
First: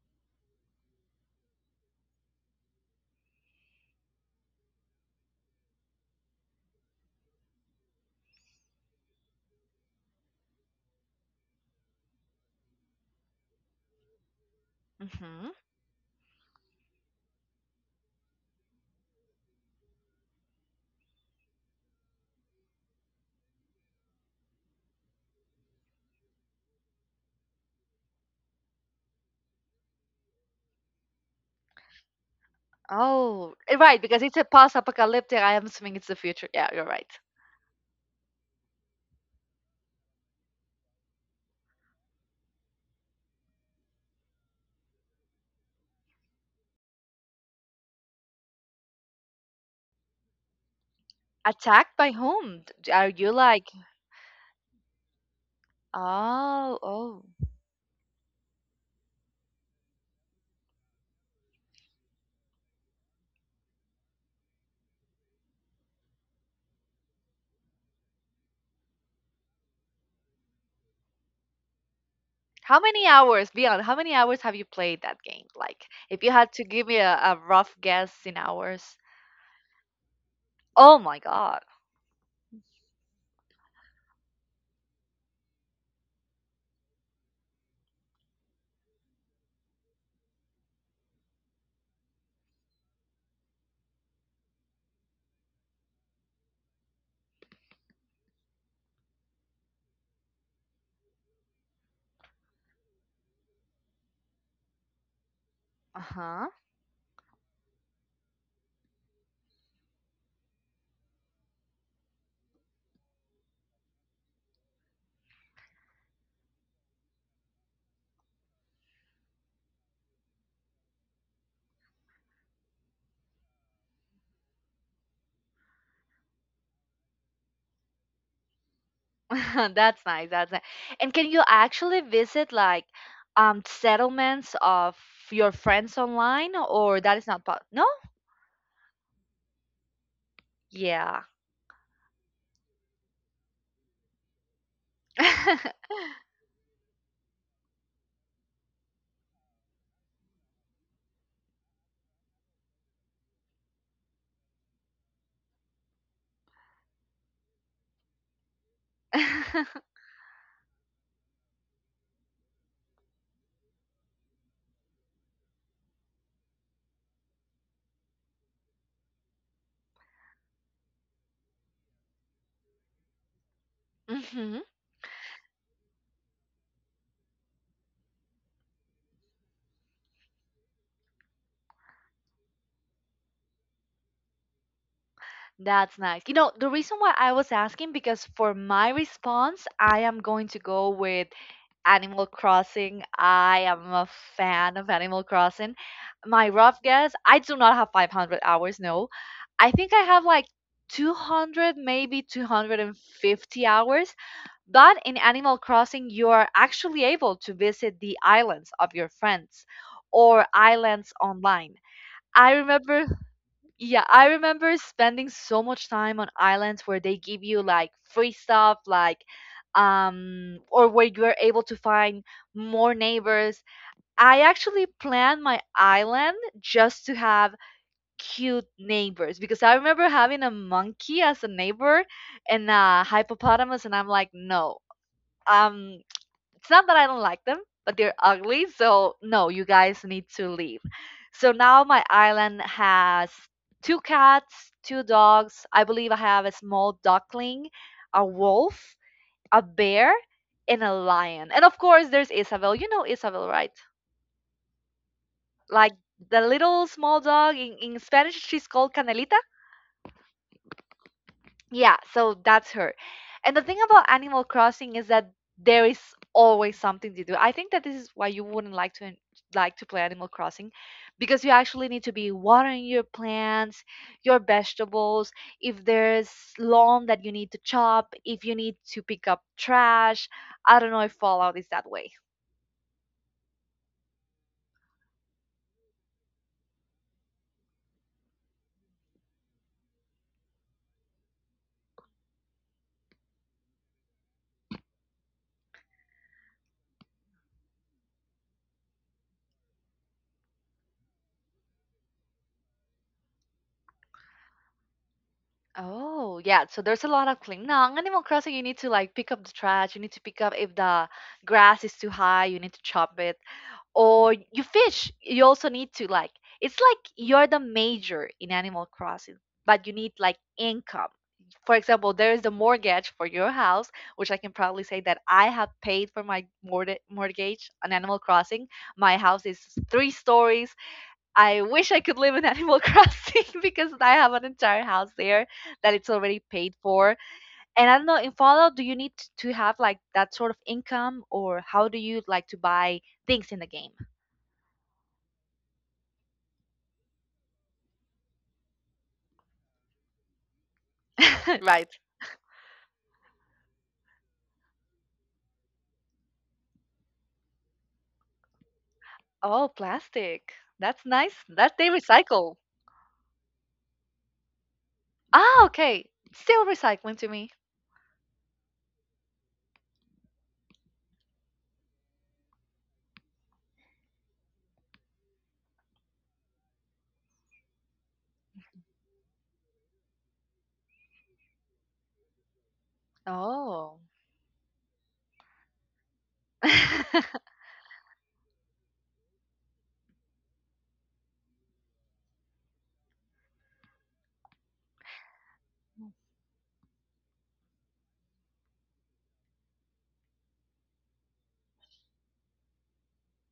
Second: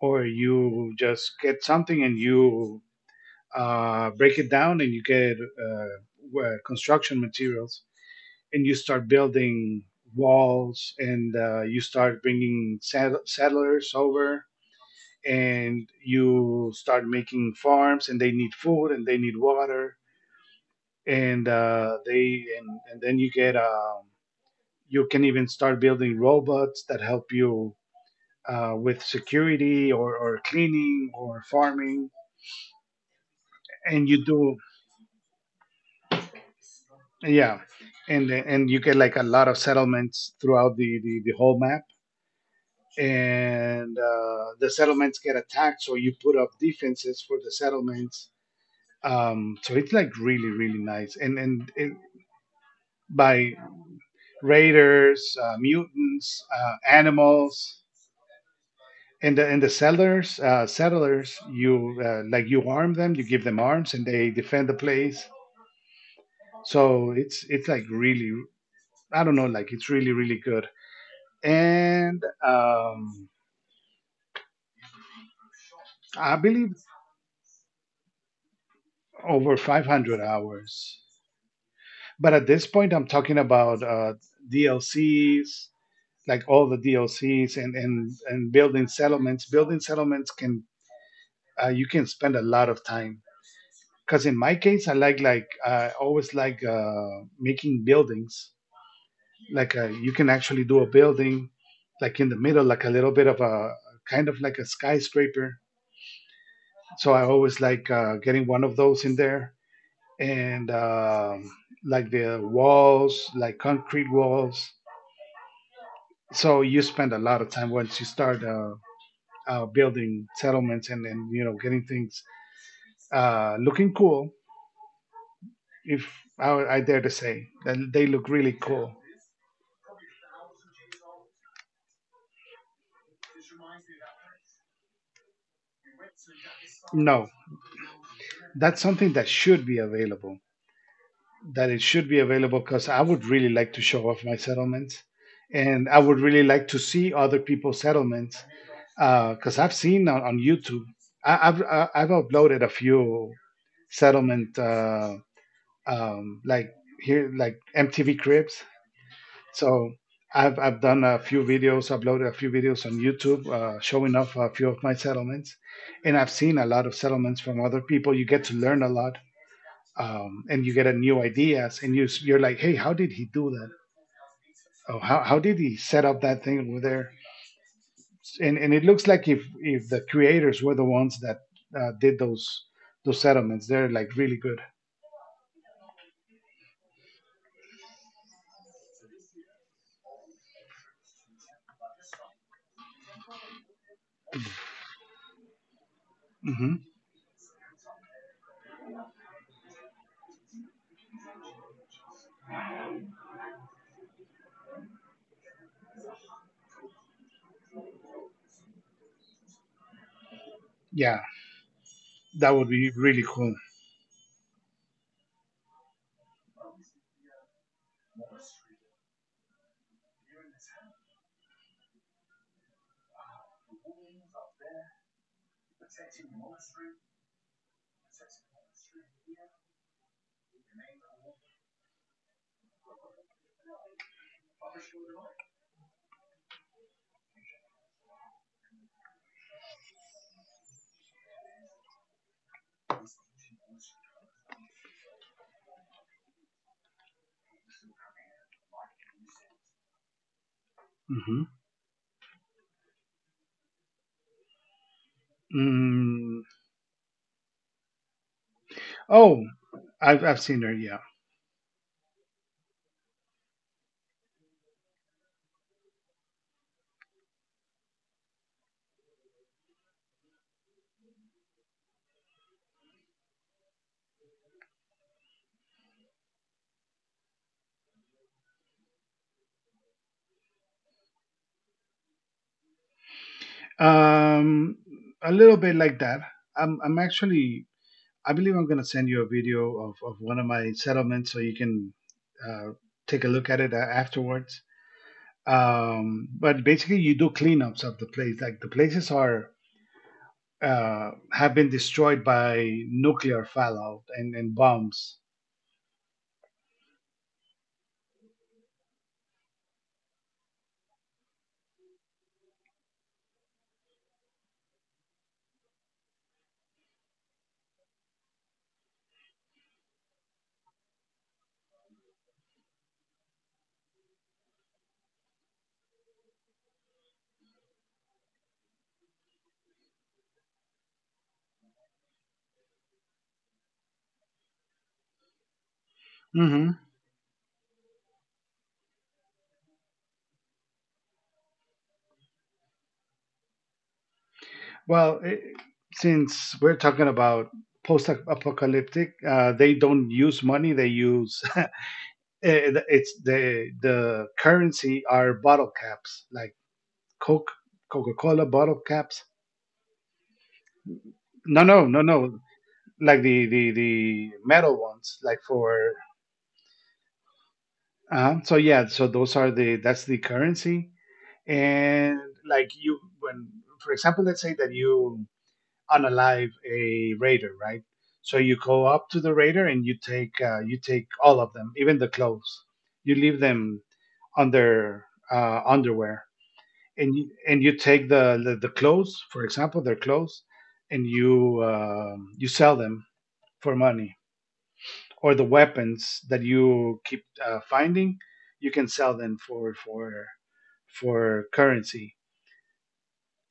S2: or you just get something and you break it down and you get construction materials, and you start building walls and you start bringing settlers over,
S1: Mm-hmm.
S2: and you start making farms, and they need food and they need water, and then you get you can even start building robots that help you with security or cleaning or farming,
S1: Oh, right,
S2: and you
S1: because it's a
S2: do,
S1: post-apocalyptic. I am assuming it's the future. Yeah, you're right.
S2: yeah. And you get like a lot of settlements throughout the whole map, and the settlements get attacked, so you put up defenses for the settlements. So it's like really really nice,
S1: Attacked by whom? Are you
S2: by
S1: like,
S2: raiders, mutants,
S1: oh, oh.
S2: animals. And the, and the settlers, settlers, you like you arm them, you give them arms and they defend the place. So it's like really, I don't know, like it's really really good. And
S1: How many hours, beyond, how many hours have you played that game? Like, if you
S2: I
S1: had to
S2: believe
S1: give me a rough guess in hours.
S2: over 500
S1: Oh
S2: hours.
S1: my God.
S2: But at this point, I'm talking about DLCs, like all the DLCs, and building settlements. Building settlements can you can spend a lot of time. Because in my case, I like, I always like making buildings. Like you can actually do a building, like in the middle, like a little bit of a kind of like a skyscraper.
S1: Uh-huh.
S2: So I always like getting one of those in there and like the walls, like concrete walls. So you spend a lot of time once you start building settlements and then you know getting things looking cool. If I, I dare to say, that they look really cool.
S1: That's nice. That's nice. And can you actually visit like settlements of your friends online or that is
S2: No,
S1: not possible? No?
S2: that's something that should be available,
S1: Yeah.
S2: that it should be available, because I would really like to show off my settlements, and I would really like to see other people's settlements. Because I've seen on YouTube. I've uploaded a few settlement like here like MTV Cribs. So I've done a few videos, uploaded a few videos on YouTube showing off a few of my settlements, and I've seen a lot of settlements from other people. You get to learn a lot, and you get a new ideas, and you, you're like, hey, how did he do that?
S1: Hmm.
S2: Oh, how did he set up that thing over there? And it looks like if the creators were the ones that did those settlements, they're like really good.
S1: That's nice. You know, the reason why I was asking because for my response, I am going to go with Animal Crossing. I am a fan of Animal Crossing. My
S2: Hmm.
S1: rough guess, I do not have 500 hours, no. I think I have like 200, maybe 250 hours. But in Animal Crossing, you are actually able to visit the islands of your friends or islands
S2: Yeah,
S1: online.
S2: that
S1: I
S2: would be
S1: remember,
S2: really cool.
S1: yeah, I remember spending so much time on islands where they give you like free stuff, like, or where you are able to find more neighbors. I actually planned my island just to have cute neighbors because I remember having a monkey as a neighbor and a hippopotamus, and I'm like, no. Um, it's not that I don't like them, but they're ugly. So no, you guys need to leave. So now my island has two cats, two dogs. I believe I have a small duckling, a wolf, a bear, and a
S2: Hmm.
S1: lion. And of course, there's Isabel. You know Isabel, right? Like the
S2: Mm.
S1: little small dog in Spanish, she's called Canelita.
S2: Oh, I've seen her, yeah.
S1: Yeah, so that's her. And the thing about Animal Crossing is that there is always something to do. I think that this is why you wouldn't like to play Animal Crossing because you actually need to be watering your plants, your vegetables, if there's lawn that you need to chop, if you need to pick up trash. I don't know if Fallout is that way.
S2: um, a little bit like that. I'm actually I believe I'm going to send you a video of one of my settlements so you can uh, take a look at it afterwards. But basically, you do cleanups of the place. Like the places are have been destroyed by nuclear fallout and bombs.
S1: Oh, yeah. So there's a lot of cleaning. Now, in Animal Crossing, you need to like pick up the trash. You need to pick up if the grass is too high, you need to chop it. Or you fish, you also need to like, it's like you're the major in Animal Crossing, but you need like income. For example, there is the mortgage for your house, which I can proudly say that I have paid for my mortgage on Animal Crossing. My house is three stories. I wish I could live in Animal Crossing because I have an entire house there that it's already
S2: Hmm.
S1: paid for. And I don't know, in Fallout, do you need to have like that sort of income or how do you like to buy things in the game?
S2: Well, it, since we're talking about post-apocalyptic, they don't use money. They use
S1: Right.
S2: it- it's the currency are bottle caps, like Coke, Coca-Cola bottle caps.
S1: Oh, plastic. That's nice.
S2: No,
S1: That
S2: no,
S1: they
S2: no, No.
S1: recycle.
S2: Like the metal ones, like
S1: Ah,
S2: for
S1: okay. Still recycling to me.
S2: so yeah, so those are the that's the currency. And like you when, for example, let's say that you unalive a raider, right? So you go up to the raider and you take all of them, even the clothes. You leave them
S1: Oh.
S2: on their underwear, and you, and you take the clothes, for example, their clothes, and you you sell them for money, or the weapons that you keep finding, you can sell them for currency,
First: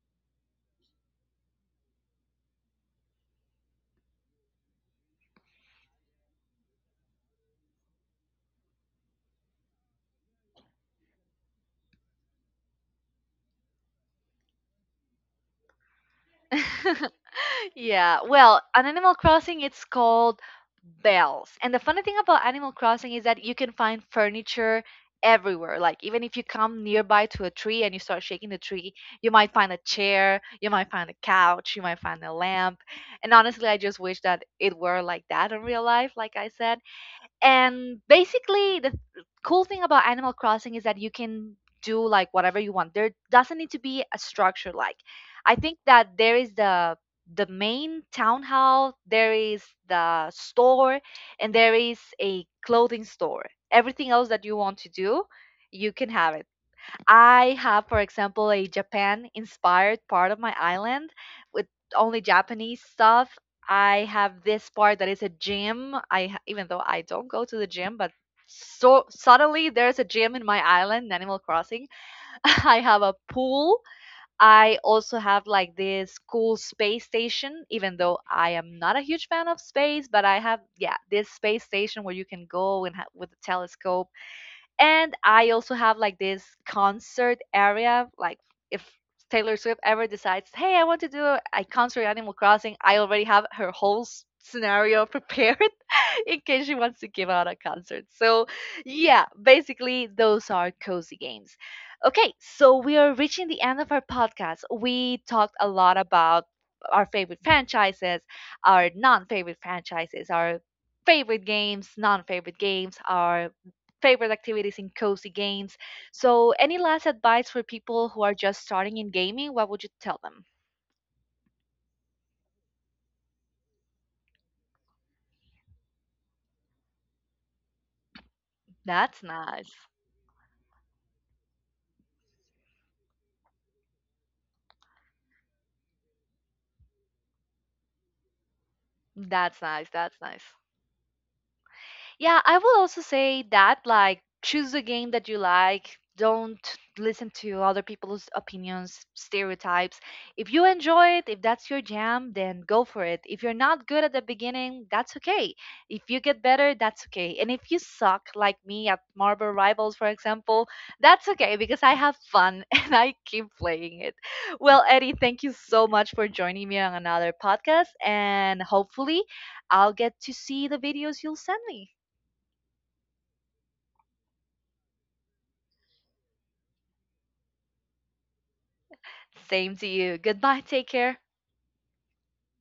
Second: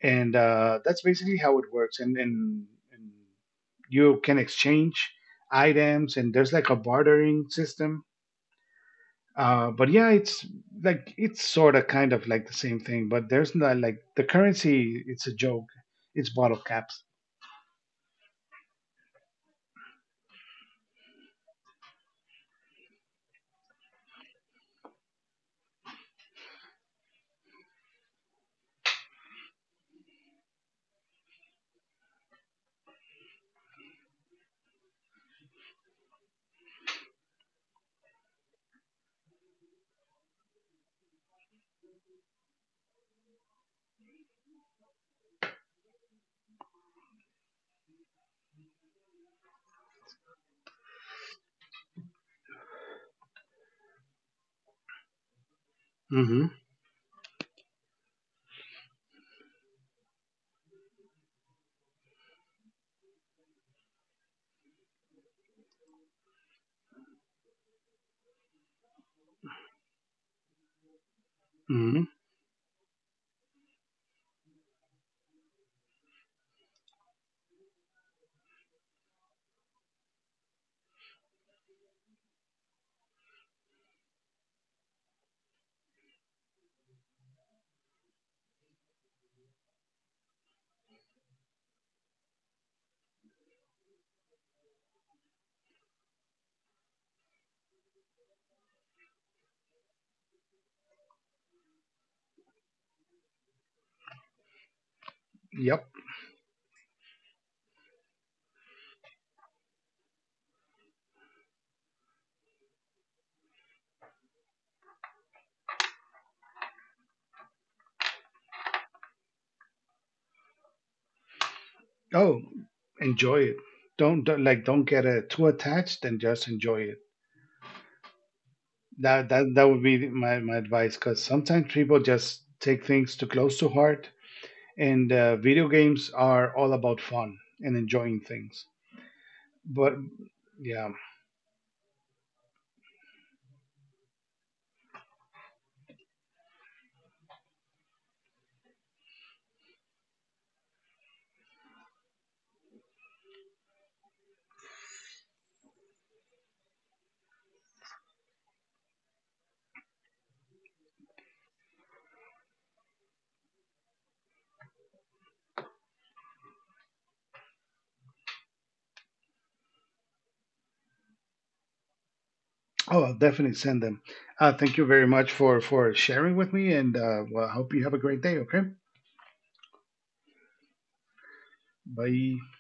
S2: and that's basically how it works. And you can exchange items, and there's like a bartering system. But yeah, it's like it's sort of kind of like the same thing, but there's not like the currency. It's a joke. It's bottle caps.
S1: Yeah, well, on Animal Crossing, it's called Bells. And the funny thing about Animal Crossing is that you can find furniture everywhere. Like, even if you come nearby to a tree and you start shaking the tree, you might find a chair, you might find a couch, you might find a lamp. And honestly, I just wish that it were like that in real life, like I said. And basically the cool thing about Animal Crossing is that you can do like whatever you want. There doesn't need to be a structure. Like I think that there is the main townhouse, there is the store, and there is a clothing store. Everything else that you want to do, you can have it.
S2: Mm-hmm.
S1: I have, for example, a Japan inspired part of my island with only Japanese stuff. I have this part that is a gym. Even though I don't go to the gym, but so suddenly there's a gym in my island, in Animal Crossing.
S2: Mm-hmm.
S1: I have a pool. I also have like this cool space station, even though I am not a huge fan of space, but I have, yeah, this space station where you can go and with a telescope. And I also have like this concert area. Like if Taylor Swift ever decides, hey, I want to do a concert at Animal Crossing, I already have her whole scenario prepared. In case she wants to give out a concert. So, yeah, basically, those are cozy games. Okay, so we are reaching the end of our podcast. We talked a
S2: Yep.
S1: lot about our favorite franchises, our non favorite franchises, our favorite games, non favorite games, our favorite activities in cozy games. So, any last advice for people who are just starting in gaming? What would you tell them?
S2: Oh, enjoy it. Don't like, don't get too attached and just enjoy it.
S1: That's
S2: That
S1: nice.
S2: would be my advice, because sometimes people just take things too close to heart, and video games are all about fun and enjoying things.
S1: That's nice.
S2: But
S1: That's nice.
S2: yeah,
S1: Yeah, I will also say that like choose a game that you like. Don't listen to other people's opinions, stereotypes. If you enjoy it, if that's your jam, then go for it. If you're not good at the beginning, that's okay. If you get better, that's okay. And if you suck like me at Marble Rivals, for example, that's okay because I have fun and I keep playing it. Well, Eddie, thank you so much for joining me on another podcast and hopefully I'll get to see the videos you'll send me.
S2: oh, I'll definitely send them. Thank you very much for sharing with me, and well, I hope you have a great day. Okay,
S1: Same to you. Goodbye. Take care.
S2: bye.